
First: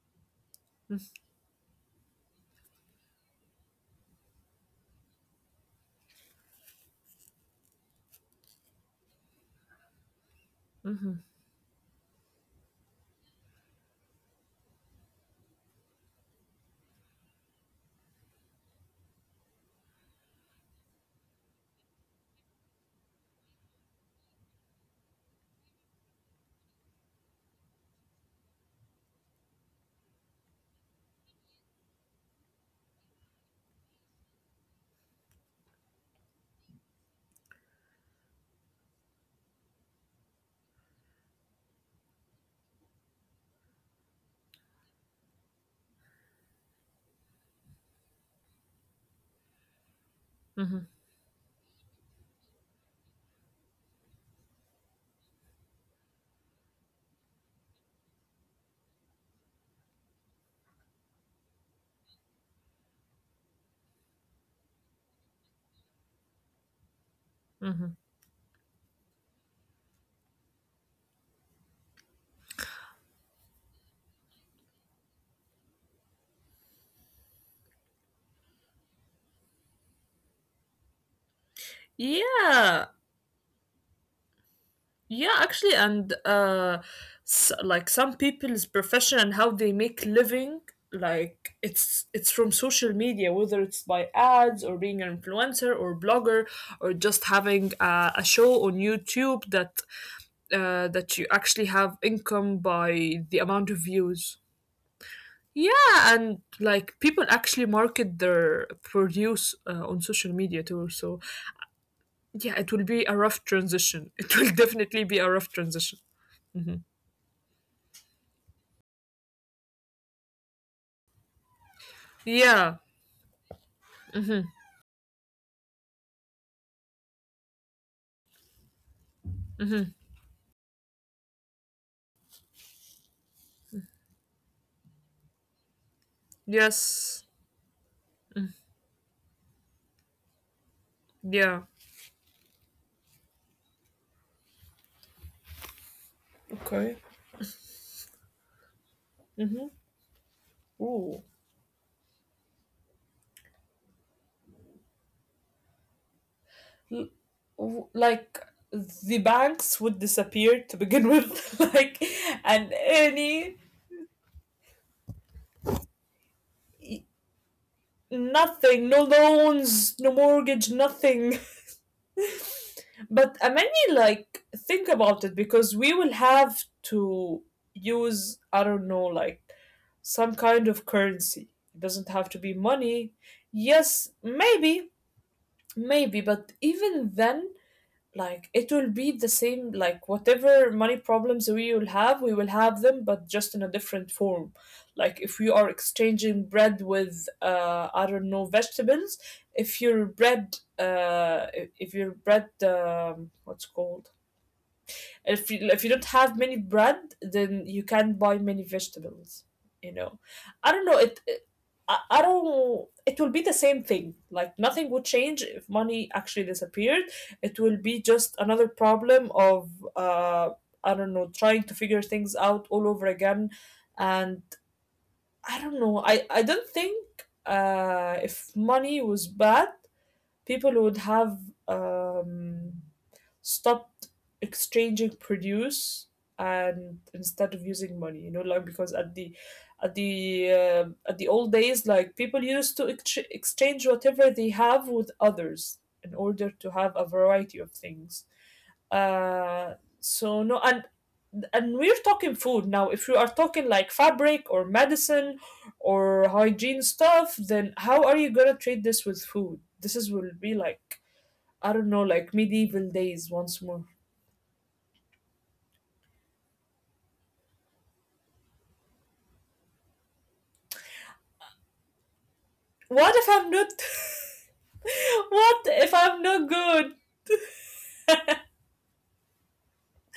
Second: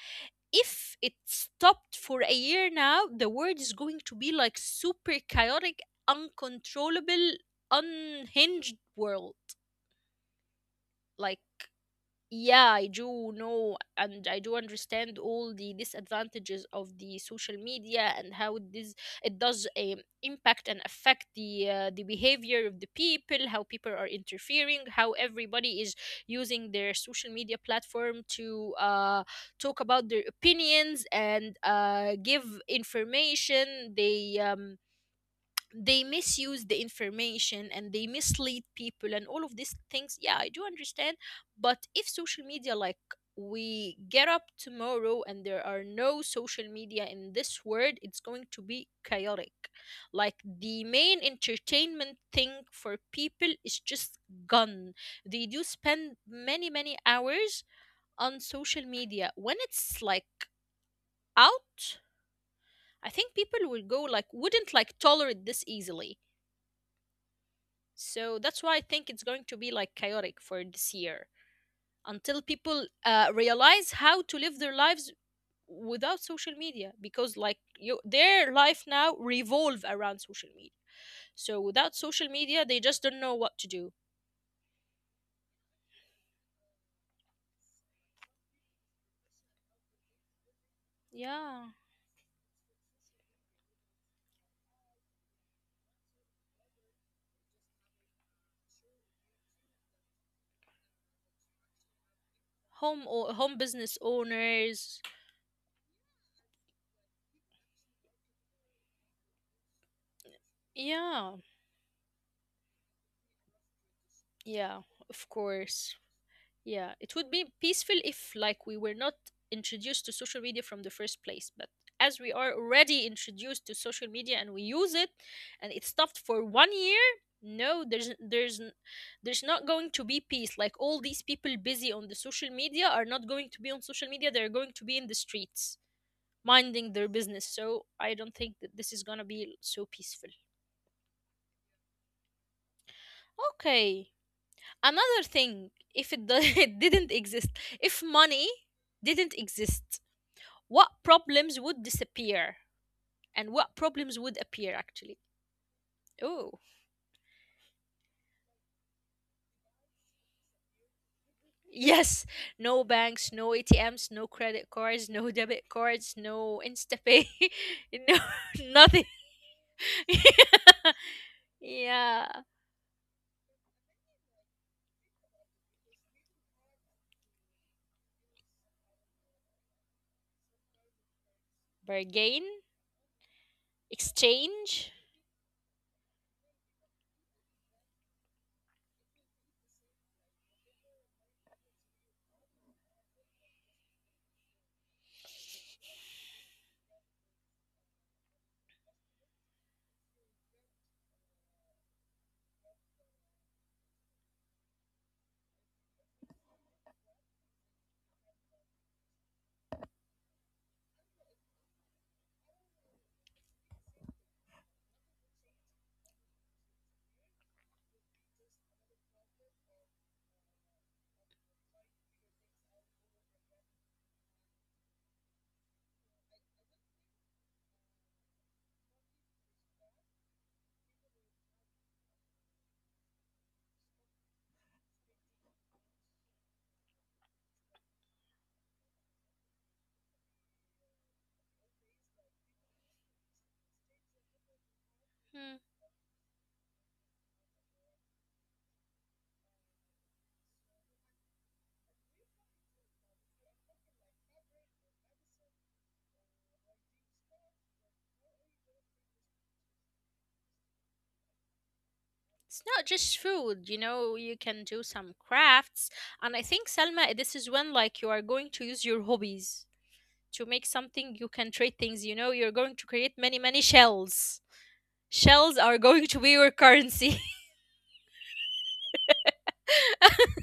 [SPEAKER 1] if it stopped for a year now, the world is going to be like super chaotic, uncontrollable, unhinged world. Like, yeah, I do know and I do understand all the disadvantages of the social media and how this, it does impact and affect the behavior of the people, how people are interfering, how everybody is using their social media platform to talk about their opinions and give information. They misuse the information and they mislead people and all of these things. Yeah, I do understand. But if social media like, we get up tomorrow and there are no social media in this world, it's going to be chaotic. Like, the main entertainment thing for people is just gone. They do spend many many hours on social media. When it's like out, I think people will go like, wouldn't like tolerate this easily. So that's why I think it's going to be like chaotic for this year until people realize how to live their lives without social media, because like you, their life now revolve around social media. So without social media, they
[SPEAKER 2] Yeah.
[SPEAKER 1] just don't know what to do.
[SPEAKER 2] Yeah, actually, and s like some people's profession and how they make living, like
[SPEAKER 1] Yeah,
[SPEAKER 2] it's from social media, whether it's by ads or being an influencer or blogger, or just having a show on YouTube that that you actually have income
[SPEAKER 1] home
[SPEAKER 2] by
[SPEAKER 1] or
[SPEAKER 2] the
[SPEAKER 1] home
[SPEAKER 2] amount of
[SPEAKER 1] business
[SPEAKER 2] views.
[SPEAKER 1] owners.
[SPEAKER 2] Yeah, and like people actually market their produce on social media too. So
[SPEAKER 1] Yeah,
[SPEAKER 2] yeah, it will be a rough transition. [LAUGHS] It will
[SPEAKER 1] yeah,
[SPEAKER 2] definitely be a
[SPEAKER 1] of
[SPEAKER 2] rough
[SPEAKER 1] course.
[SPEAKER 2] transition. Mm-hmm.
[SPEAKER 1] Yeah, it would be peaceful if, like, we were not introduced to social media from the first place. But as we are
[SPEAKER 2] Yeah.
[SPEAKER 1] already introduced to social media
[SPEAKER 2] Hmm.
[SPEAKER 1] and we use it, and it stopped for 1 year, no, there's there's not
[SPEAKER 2] Hmm.
[SPEAKER 1] going to be peace. Like, all these people busy on the social media are not going to be on social media. They're going to be in the streets minding their
[SPEAKER 2] Yes.
[SPEAKER 1] business. So I don't think that this is gonna be so peaceful.
[SPEAKER 2] Yeah.
[SPEAKER 1] Okay, another thing, if do- [LAUGHS] it
[SPEAKER 2] Okay.
[SPEAKER 1] didn't exist, if money didn't exist, what
[SPEAKER 2] Ooh.
[SPEAKER 1] problems would disappear and what problems would appear actually? Oh,
[SPEAKER 2] L- like the banks would disappear to begin with,
[SPEAKER 1] [LAUGHS]
[SPEAKER 2] [LAUGHS] like,
[SPEAKER 1] yes.
[SPEAKER 2] and
[SPEAKER 1] No banks, no
[SPEAKER 2] any
[SPEAKER 1] ATMs, no credit cards, no debit cards, no Instapay, [LAUGHS] no, [LAUGHS]
[SPEAKER 2] nothing, no
[SPEAKER 1] nothing.
[SPEAKER 2] loans, no mortgage, nothing.
[SPEAKER 1] [LAUGHS] Yeah,
[SPEAKER 2] But many, like, think about it, because we will have to use, I don't know, like some kind of currency. It doesn't have to
[SPEAKER 1] bargain,
[SPEAKER 2] be money. Yes, maybe,
[SPEAKER 1] exchange.
[SPEAKER 2] maybe, but even then, like, it will be the same. Like whatever money problems we will have, we will have them, but just in a different form. Like if you are exchanging bread with, I don't know, vegetables, if your bread uh if your bread what's it called, if you don't have many bread, then you can't buy many vegetables, you know. I don't know, I don't, it will be the same thing. Like nothing would change if money actually disappeared, it will be just another problem of, uh I don't know, trying to figure things out all over again. And I don't know, I don't think, if money was bad, people would have um, stopped exchanging produce and instead of using money, you know, like because at the at the at the old days, like people used to exchange whatever they have with
[SPEAKER 1] Hmm.
[SPEAKER 2] others in order to have a variety of things. uh so no, and we're talking food now. If you are talking like fabric or medicine or hygiene stuff, then how are you gonna treat this with food? This is will be like, I don't know, like
[SPEAKER 1] It's not
[SPEAKER 2] medieval
[SPEAKER 1] just
[SPEAKER 2] days once
[SPEAKER 1] food, you
[SPEAKER 2] more.
[SPEAKER 1] know, you can do some crafts, and I think, Selma, this is when like you are going to use your hobbies to make something. You can trade things, you know. You're going to create
[SPEAKER 2] What if
[SPEAKER 1] many
[SPEAKER 2] I'm
[SPEAKER 1] many
[SPEAKER 2] not?
[SPEAKER 1] shells. Shells
[SPEAKER 2] [LAUGHS]
[SPEAKER 1] are
[SPEAKER 2] What
[SPEAKER 1] going to be
[SPEAKER 2] if
[SPEAKER 1] your
[SPEAKER 2] I'm not
[SPEAKER 1] currency.
[SPEAKER 2] good?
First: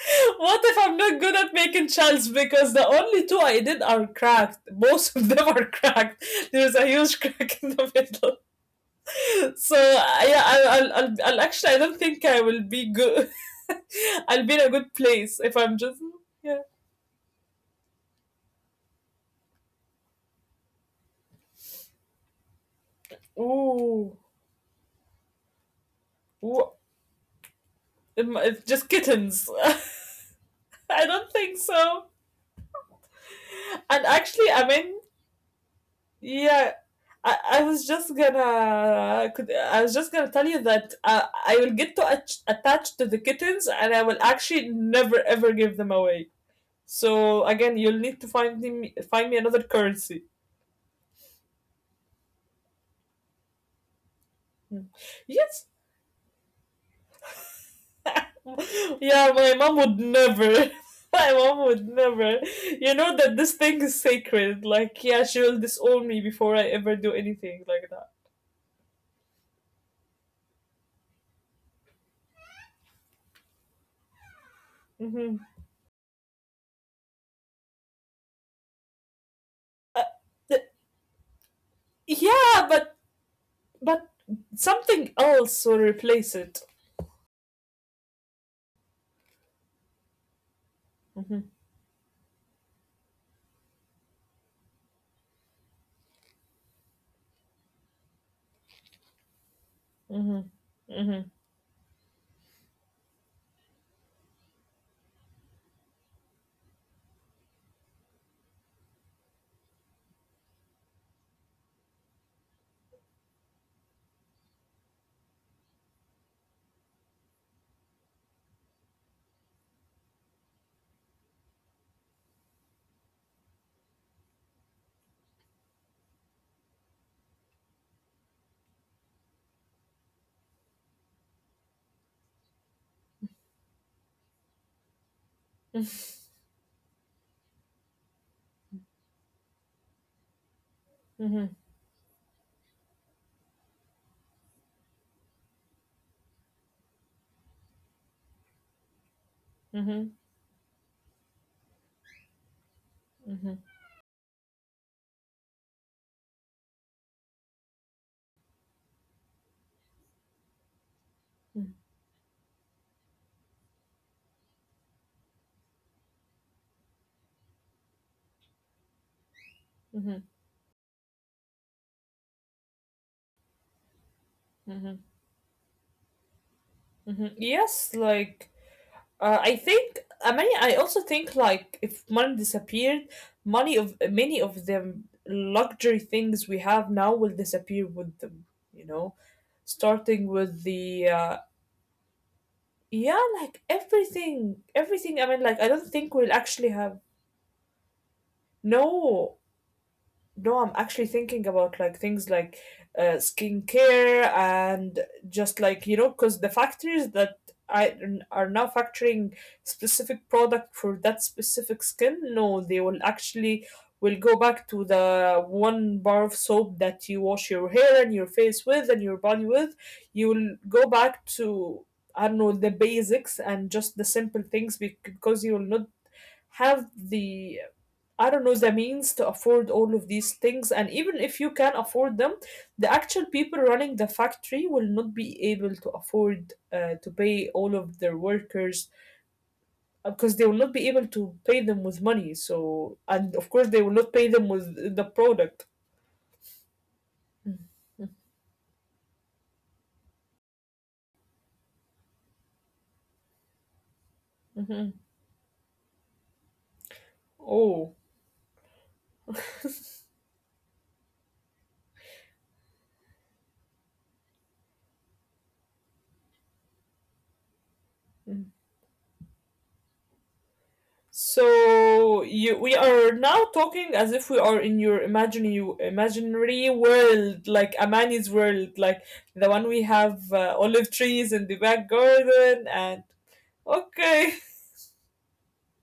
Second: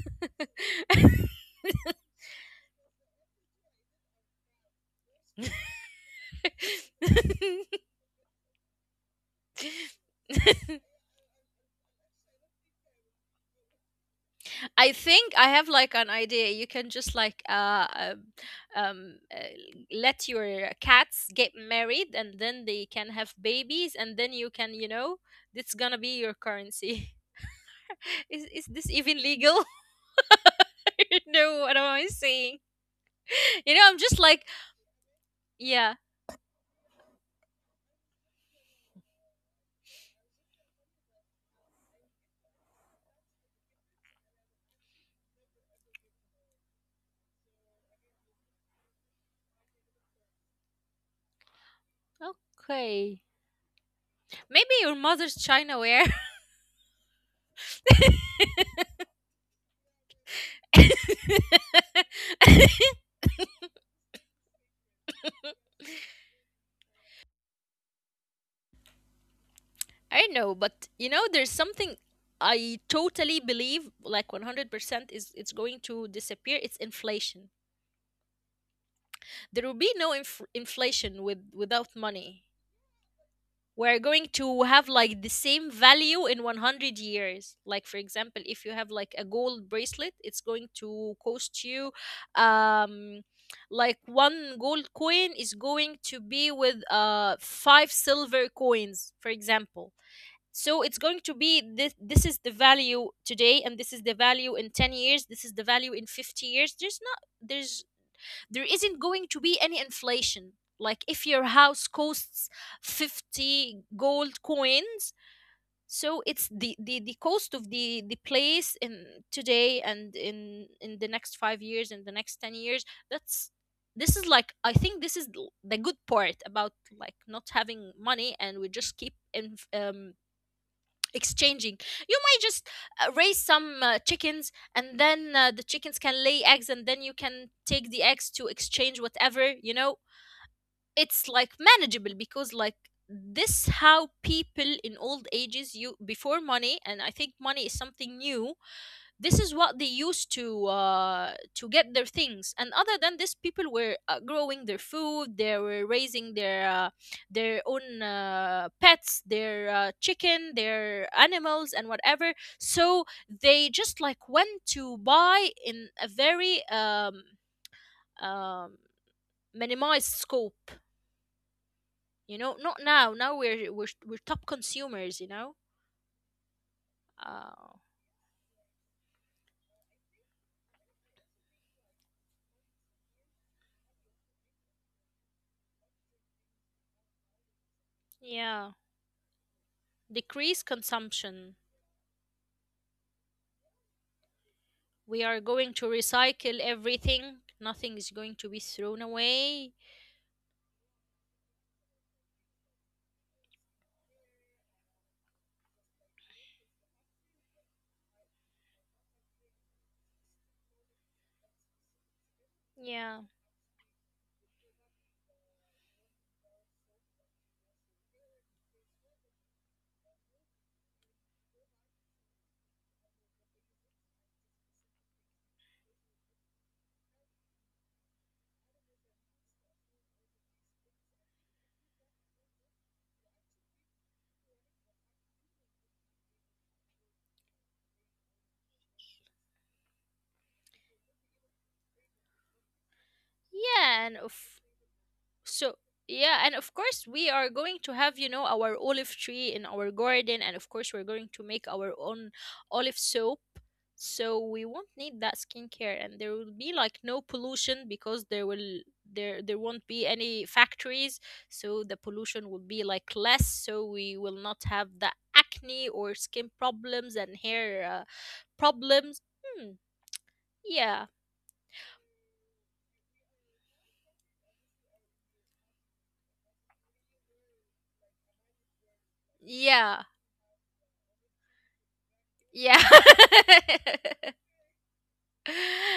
[SPEAKER 2] [LAUGHS] What if I'm not good
[SPEAKER 1] [LAUGHS]
[SPEAKER 2] at making shells? Because the only two I did are cracked. Most of them are cracked. There's a huge [LAUGHS] crack in the middle. [LAUGHS] So yeah, I'll actually I don't think I will be good. [LAUGHS] I'll be in
[SPEAKER 1] I
[SPEAKER 2] a good
[SPEAKER 1] think I have
[SPEAKER 2] place if
[SPEAKER 1] like
[SPEAKER 2] I'm
[SPEAKER 1] an
[SPEAKER 2] just
[SPEAKER 1] idea. You
[SPEAKER 2] yeah.
[SPEAKER 1] can just like um, uh, let your cats get married, and then they can have babies, and then
[SPEAKER 2] Ooh,
[SPEAKER 1] you can, you know, it's gonna be your
[SPEAKER 2] ooh,
[SPEAKER 1] currency. [LAUGHS]
[SPEAKER 2] it,
[SPEAKER 1] Is
[SPEAKER 2] it's
[SPEAKER 1] this
[SPEAKER 2] just
[SPEAKER 1] even
[SPEAKER 2] kittens.
[SPEAKER 1] legal? [LAUGHS]
[SPEAKER 2] [LAUGHS]
[SPEAKER 1] I
[SPEAKER 2] I
[SPEAKER 1] don't
[SPEAKER 2] don't
[SPEAKER 1] know
[SPEAKER 2] think
[SPEAKER 1] what am I
[SPEAKER 2] so.
[SPEAKER 1] saying. You know, I'm
[SPEAKER 2] And
[SPEAKER 1] just like,
[SPEAKER 2] actually, I mean,
[SPEAKER 1] yeah,
[SPEAKER 2] yeah, I was just gonna tell you that I will get to attached to the kittens and I will actually never ever give them away. So again, you'll need to find me another currency.
[SPEAKER 1] okay. Maybe
[SPEAKER 2] Hmm.
[SPEAKER 1] your mother's
[SPEAKER 2] Yes.
[SPEAKER 1] China ware.
[SPEAKER 2] [LAUGHS] Yeah, my mom would never. [LAUGHS] My mom would never.
[SPEAKER 1] [LAUGHS]
[SPEAKER 2] You know that this thing is sacred. Like, yeah, she will disown me before I ever do anything like that.
[SPEAKER 1] I know, but you know, there's something I totally believe, like 100%, is it's
[SPEAKER 2] Hmm.
[SPEAKER 1] going to disappear. It's inflation. There will be no
[SPEAKER 2] Uh, th-
[SPEAKER 1] inflation without money.
[SPEAKER 2] yeah,
[SPEAKER 1] We're going
[SPEAKER 2] but
[SPEAKER 1] to have like the same
[SPEAKER 2] something
[SPEAKER 1] value
[SPEAKER 2] else
[SPEAKER 1] in
[SPEAKER 2] will
[SPEAKER 1] 100
[SPEAKER 2] replace it.
[SPEAKER 1] years. Like, for example, if you have like a gold bracelet, it's going to cost you,
[SPEAKER 2] Mhm.
[SPEAKER 1] um, like one gold coin is going to be with five silver coins, for example.
[SPEAKER 2] Mhm.
[SPEAKER 1] So it's going to
[SPEAKER 2] Mhm.
[SPEAKER 1] be this is the value today, and this is the value in 10 years, this is the value in 50 years. There's not, there's there isn't going to be any inflation. Like, if your house costs 50 gold coins, so it's the cost of the place in today and in the next 5 years and the next 10 years. That's This is like, I think this is the good part about like not having money, and we just keep in, exchanging. You might just raise some chickens, and then the
[SPEAKER 2] Mhm.
[SPEAKER 1] chickens can lay eggs, and then you can take the eggs to exchange whatever, you know. It's like
[SPEAKER 2] Mhm.
[SPEAKER 1] manageable, because like, this how people in old ages, you, before money, and I think money is something new, this is what they used
[SPEAKER 2] Mhm.
[SPEAKER 1] to get their things. And other than this, people
[SPEAKER 2] Mhm.
[SPEAKER 1] were growing their food, they were raising their own pets, their chicken, their animals and whatever. So they just like went to buy in a very um, minimized
[SPEAKER 2] Mhm.
[SPEAKER 1] scope, you know. Not now, now we're we're top
[SPEAKER 2] Mhm.
[SPEAKER 1] consumers, you know.
[SPEAKER 2] Mhm.
[SPEAKER 1] uh,
[SPEAKER 2] Yes, like, I think, I mean, I also think like if money disappeared, money of many of the luxury things we have now will disappear with them.
[SPEAKER 1] yeah,
[SPEAKER 2] You know, starting
[SPEAKER 1] decrease
[SPEAKER 2] with the
[SPEAKER 1] consumption.
[SPEAKER 2] yeah, like everything,
[SPEAKER 1] We are
[SPEAKER 2] everything. I mean,
[SPEAKER 1] going
[SPEAKER 2] like,
[SPEAKER 1] to
[SPEAKER 2] I don't think we'll
[SPEAKER 1] recycle
[SPEAKER 2] actually have
[SPEAKER 1] everything. Nothing is going to be thrown
[SPEAKER 2] no
[SPEAKER 1] away.
[SPEAKER 2] no, I'm actually thinking about like things like skincare and just like, you know, because the factories that I are now factoring specific product for that specific skin. No, they will
[SPEAKER 1] Yeah.
[SPEAKER 2] actually will go back to the one bar of soap that you wash your hair and your face with and your body with. You will go back to, I don't know, the basics and just the simple things, because you will not have the, I don't know, the means to afford all of these things, and even if you can afford them, the actual people running the factory will not be able to afford to pay all of their workers, because they will not be able to pay them with money. So, and of course, they
[SPEAKER 1] Yeah,
[SPEAKER 2] will
[SPEAKER 1] and
[SPEAKER 2] not
[SPEAKER 1] of,
[SPEAKER 2] pay them with the
[SPEAKER 1] so
[SPEAKER 2] product.
[SPEAKER 1] yeah, and of course we are going to have, you know, our olive tree in our garden, and of course we're going to make our own olive soap. So we won't
[SPEAKER 2] Hmm.
[SPEAKER 1] need that skincare, and there will be like no pollution,
[SPEAKER 2] Oh.
[SPEAKER 1] because there there won't be any factories. So the pollution will be like less, so we will not have the acne or skin problems and hair
[SPEAKER 2] Mm-hmm.
[SPEAKER 1] problems. Hmm, yeah,
[SPEAKER 2] So you, we are now talking as if we are in your imaginary imaginary world, like Amani's world, like the one we
[SPEAKER 1] yeah,
[SPEAKER 2] have olive trees in the back garden
[SPEAKER 1] yeah.
[SPEAKER 2] and
[SPEAKER 1] [LAUGHS]
[SPEAKER 2] okay,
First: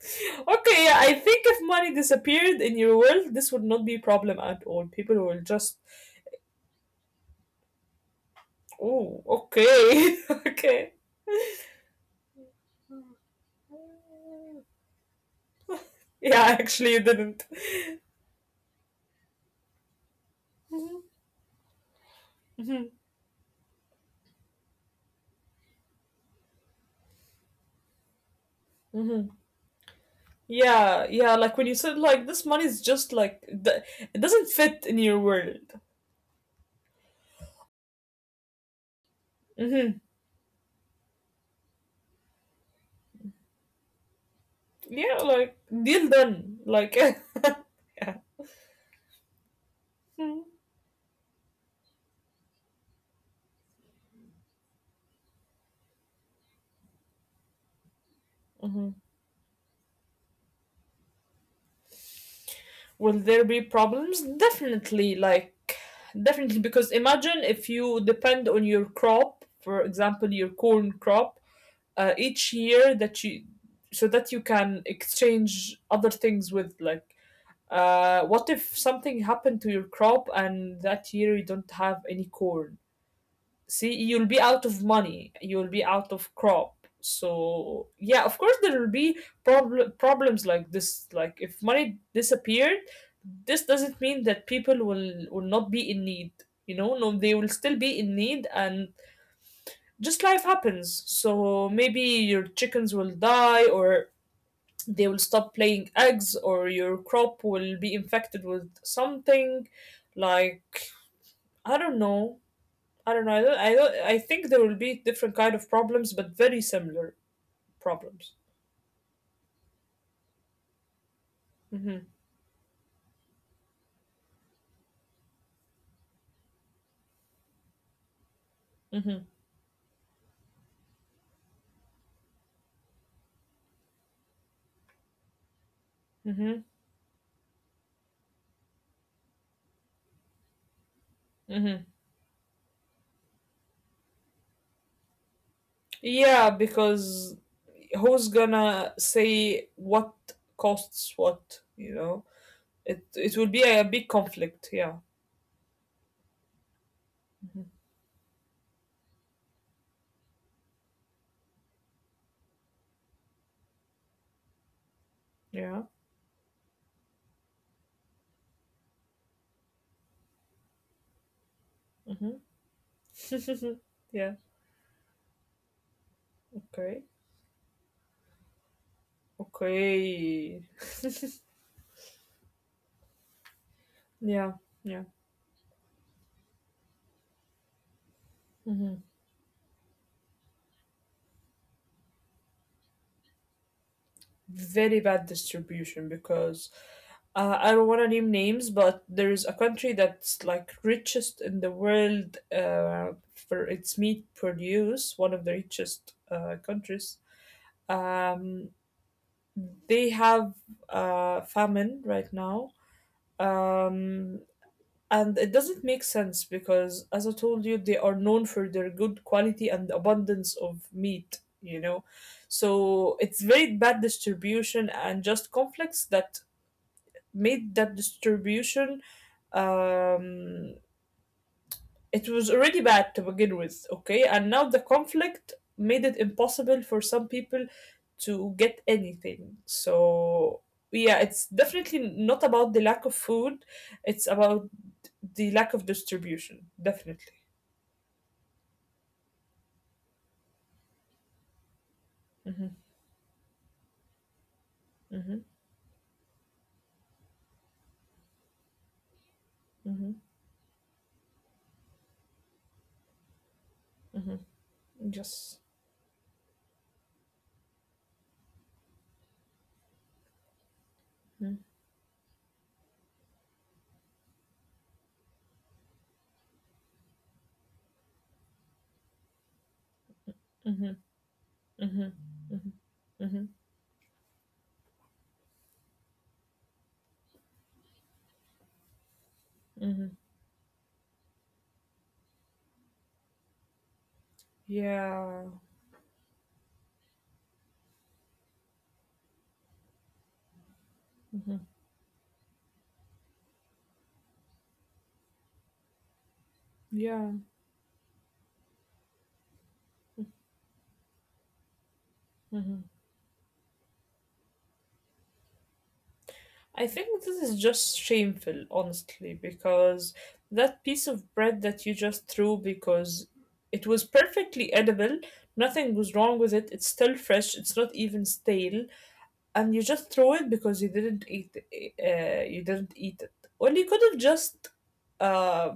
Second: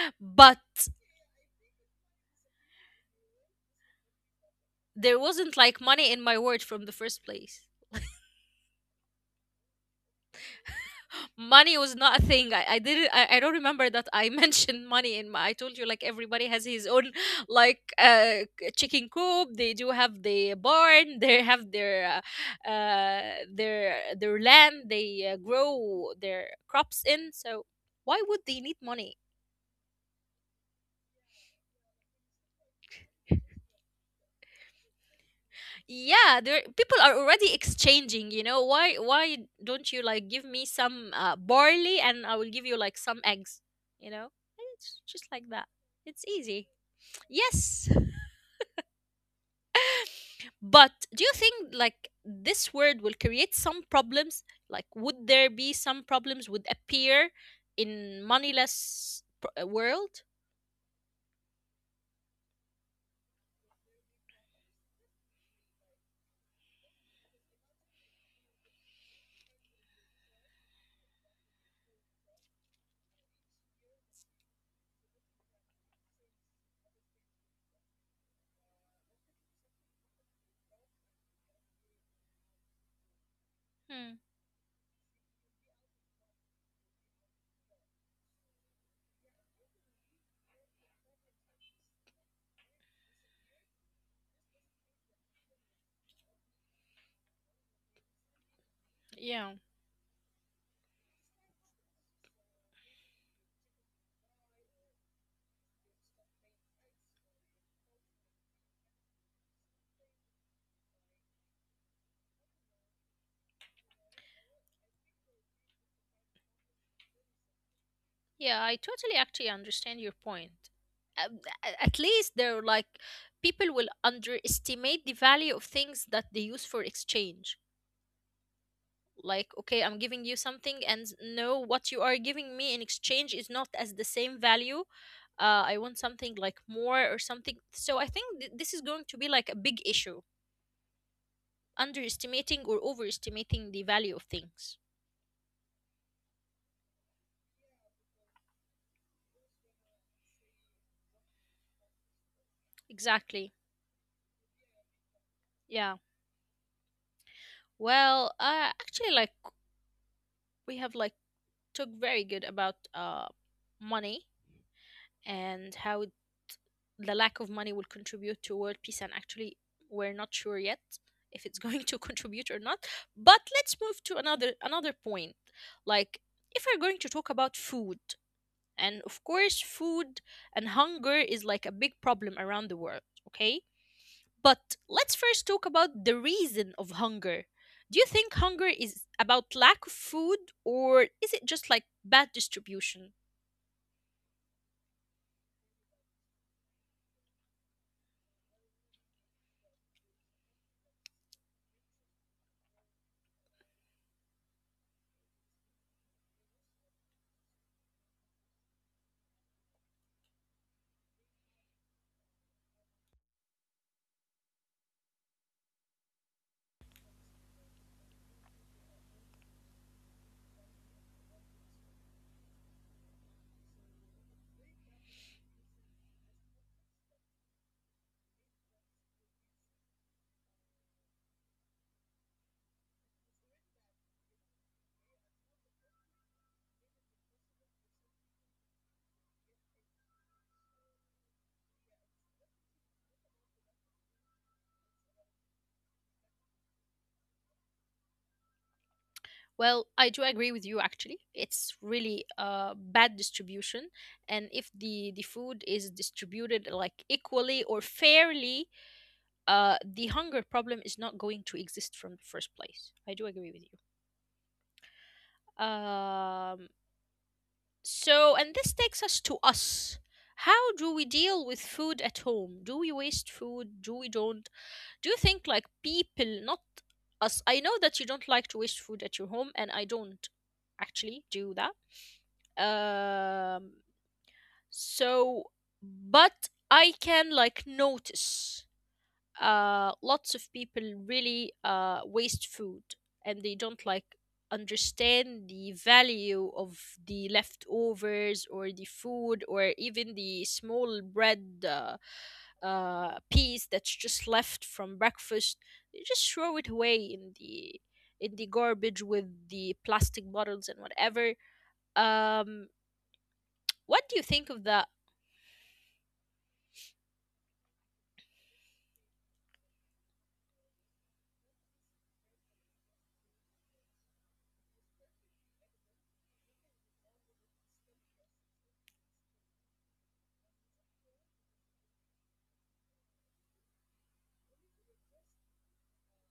[SPEAKER 2] [LAUGHS]
[SPEAKER 1] But
[SPEAKER 2] okay. Yeah, I think if money disappeared in your world, this would not be a problem at all. People
[SPEAKER 1] there
[SPEAKER 2] will
[SPEAKER 1] wasn't
[SPEAKER 2] just
[SPEAKER 1] like money in my word from the first place.
[SPEAKER 2] oh, okay, [LAUGHS] okay.
[SPEAKER 1] [GASPS] Money was not a thing. I didn't. I don't remember that I [LAUGHS] mentioned money in my. I told you like everybody
[SPEAKER 2] Yeah,
[SPEAKER 1] has his
[SPEAKER 2] actually, you
[SPEAKER 1] own
[SPEAKER 2] didn't.
[SPEAKER 1] like chicken coop. They do have the barn. They have uh, uh their land. They grow their crops in. So why would they need money?
[SPEAKER 2] [LAUGHS] Yeah, yeah, like when you said like this money is just like the, it
[SPEAKER 1] [LAUGHS]
[SPEAKER 2] doesn't fit in your world.
[SPEAKER 1] Yeah, there, people are already exchanging, you know. Why don't you
[SPEAKER 2] Mm-hmm.
[SPEAKER 1] like give me some barley and I will give you like some eggs, you know. And it's just
[SPEAKER 2] Yeah,
[SPEAKER 1] like that,
[SPEAKER 2] like
[SPEAKER 1] it's
[SPEAKER 2] deal
[SPEAKER 1] easy.
[SPEAKER 2] done. Like [LAUGHS] yeah.
[SPEAKER 1] Yes,
[SPEAKER 2] Mm-hmm.
[SPEAKER 1] but do you think like this word will create some problems, like would there be some problems would appear in
[SPEAKER 2] Mm-hmm.
[SPEAKER 1] moneyless world?
[SPEAKER 2] Will there be problems? Definitely, like definitely, because imagine if you depend on your crop, for example, your corn crop, each year that you, so that you can exchange other things with, like what if something happened to your crop and that year you don't have any corn?
[SPEAKER 1] Hmm.
[SPEAKER 2] See, you'll be out of money, you'll be out of crop. So yeah, of course there will be problems like this. Like if money disappeared, this doesn't mean that people will not be in need. You know, no, they will still be in need, and just life happens. So maybe your chickens will die, or they will stop laying eggs, or your crop will be infected with something, like, I don't know. I don't. I think there will be different kind of problems, but very similar
[SPEAKER 1] Yeah, I
[SPEAKER 2] problems.
[SPEAKER 1] totally actually understand your point. At least
[SPEAKER 2] Mm-hmm.
[SPEAKER 1] they're like, people will underestimate the value of things that they use for exchange. Like,
[SPEAKER 2] Mm-hmm.
[SPEAKER 1] okay, I'm giving you something, and no, what you are giving me in exchange is not as the same value. I want something like
[SPEAKER 2] Mm-hmm.
[SPEAKER 1] more or something. So I think this is going to be like a big issue,
[SPEAKER 2] Mm-hmm.
[SPEAKER 1] underestimating or overestimating the value of things.
[SPEAKER 2] Yeah, because who's gonna say what costs what? You know,
[SPEAKER 1] Exactly.
[SPEAKER 2] it will be a big conflict. Yeah.
[SPEAKER 1] Yeah.
[SPEAKER 2] Mm-hmm.
[SPEAKER 1] Well, actually, like we have like talked very good about money and how it,
[SPEAKER 2] Yeah.
[SPEAKER 1] the lack of money will contribute to world peace. And actually, we're not sure yet if it's going to [LAUGHS] contribute or not. But let's move to
[SPEAKER 2] Mm-hmm.
[SPEAKER 1] another
[SPEAKER 2] [LAUGHS] Yeah.
[SPEAKER 1] point. Like, if we're going to talk about
[SPEAKER 2] Okay.
[SPEAKER 1] food, and of course, food and hunger
[SPEAKER 2] Okay.
[SPEAKER 1] is like a big problem around the world. Okay, but let's
[SPEAKER 2] Yeah.
[SPEAKER 1] first
[SPEAKER 2] Yeah.
[SPEAKER 1] talk about the reason of hunger. Do you think hunger is
[SPEAKER 2] Mhm.
[SPEAKER 1] about lack of food or is it just like bad distribution?
[SPEAKER 2] Very bad distribution, because I don't want to name names, but there's a country that's like richest in the world for its meat produce, one of the richest countries. Um, they have famine right now, um, and it doesn't make sense because, as I told you, they are known for their good quality and abundance of meat. You know, so it's very bad distribution and just conflicts that made that distribution, um, it was already bad to begin with, okay, and now the conflict made it impossible for some people to get anything. So yeah, it's definitely not about the lack of food, it's about the lack of distribution, definitely.
[SPEAKER 1] Well, I do agree with you actually. It's really a bad
[SPEAKER 2] Mm-hmm.
[SPEAKER 1] distribution, and if the food is
[SPEAKER 2] Mm-hmm.
[SPEAKER 1] distributed like equally or fairly, the hunger
[SPEAKER 2] Mm-hmm.
[SPEAKER 1] problem is not going to exist from the first place. I do agree with you.
[SPEAKER 2] Mm-hmm. Just
[SPEAKER 1] Um so and this takes us to us. How do we deal with food
[SPEAKER 2] mm-hmm.
[SPEAKER 1] at home? Do we waste food? Do we don't? Do you think like people not us? I know that you don't like to waste food at your home, and I don't actually
[SPEAKER 2] Mm-hmm.
[SPEAKER 1] do that.
[SPEAKER 2] Mm-hmm.
[SPEAKER 1] Um,
[SPEAKER 2] Mm-hmm.
[SPEAKER 1] so, but I can like notice lots of
[SPEAKER 2] Mm-hmm.
[SPEAKER 1] people really waste food, and they don't like understand the
[SPEAKER 2] Yeah.
[SPEAKER 1] value of the leftovers or the food or even the small bread
[SPEAKER 2] Mm-hmm.
[SPEAKER 1] piece that's just left from breakfast. They just throw it away in the
[SPEAKER 2] Yeah.
[SPEAKER 1] in the garbage with the plastic bottles and whatever. um
[SPEAKER 2] Mm-hmm.
[SPEAKER 1] what do you think of that?
[SPEAKER 2] I think this is just shameful, honestly, because that piece of bread that you just threw because it was perfectly edible, nothing was wrong with it, it's still fresh, it's not even stale, and you just throw it because you didn't eat it, or you could have just uh,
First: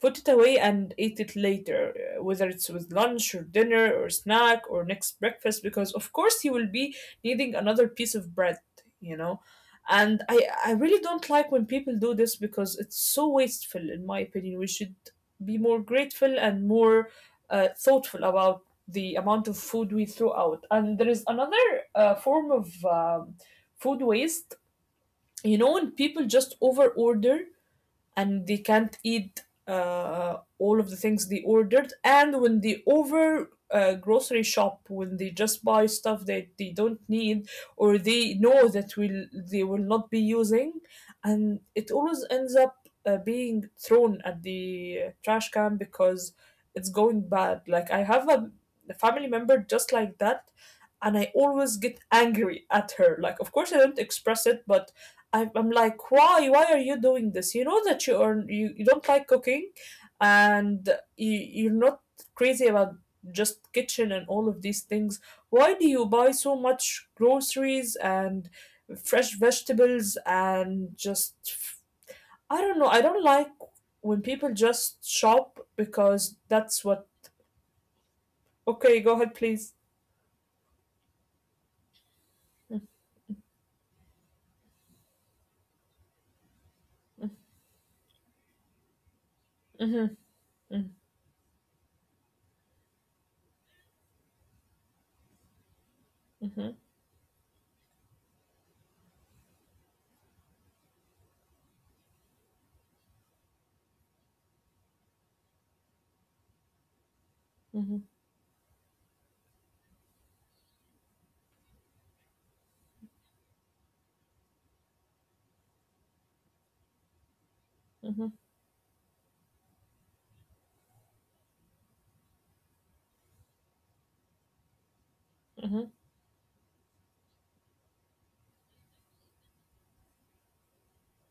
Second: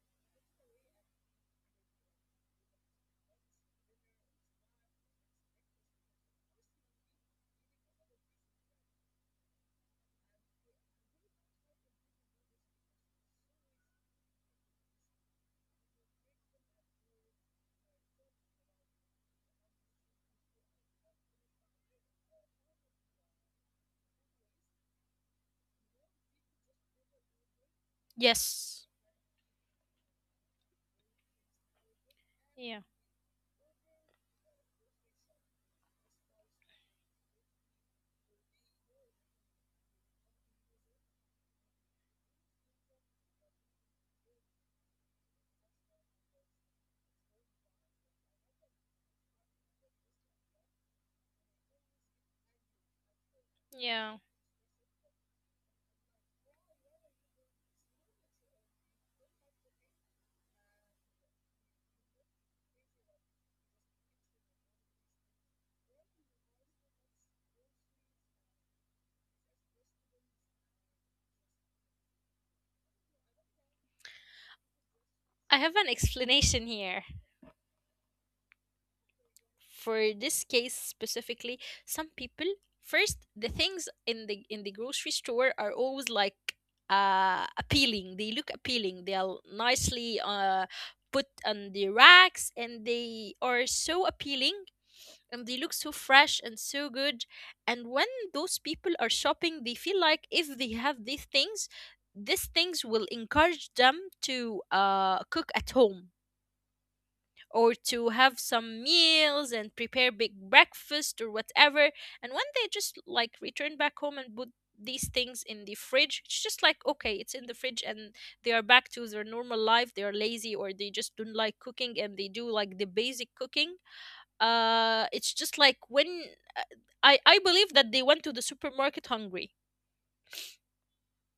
[SPEAKER 2] put it away and eat it later, whether it's with lunch or dinner or snack or next breakfast, because of course you will be needing another piece of bread you know and I really don't like when people do this because it's so wasteful. In my opinion, we should be more grateful and more thoughtful about the amount of food we throw out. And there is another form of food waste. You know, when people just over order and they
[SPEAKER 1] Yes.
[SPEAKER 2] can't eat all of the things they ordered. And when
[SPEAKER 1] Yeah.
[SPEAKER 2] they over grocery shop, when they just buy stuff that they don't need, or they will not be using, and it always ends up being thrown at the trash can because it's going bad. Like I have a family member just like that, and I always get angry at her. Like, of course I don't
[SPEAKER 1] Yeah.
[SPEAKER 2] express it, but I'm like, why? Why are you doing this? You know that you don't like cooking, and you're not crazy about just kitchen and all of these things. Why do you buy so much groceries and fresh vegetables and just I don't know. I don't like when people just
[SPEAKER 1] I
[SPEAKER 2] shop
[SPEAKER 1] have an [LAUGHS]
[SPEAKER 2] because
[SPEAKER 1] explanation
[SPEAKER 2] that's
[SPEAKER 1] here.
[SPEAKER 2] what. Okay, go ahead, please.
[SPEAKER 1] For this case specifically, some people, first, the things in the grocery store are always like appealing. They look appealing. They are
[SPEAKER 2] Mm-hmm,
[SPEAKER 1] nicely put on the racks, and they are so appealing, and they look so fresh and
[SPEAKER 2] mm-hmm,
[SPEAKER 1] so good. And when those people are shopping, they feel like if they have these things, these things will encourage them to cook at home or
[SPEAKER 2] mm-hmm,
[SPEAKER 1] to have some meals and prepare big breakfast or whatever. And when they just like return back home and put these things in the fridge, it's just like okay, it's in the fridge, and they are back to their normal life. They are lazy or they just don't like cooking, and they do like the basic cooking. It's just like
[SPEAKER 2] mm-hmm,
[SPEAKER 1] when I believe that they went to the supermarket hungry.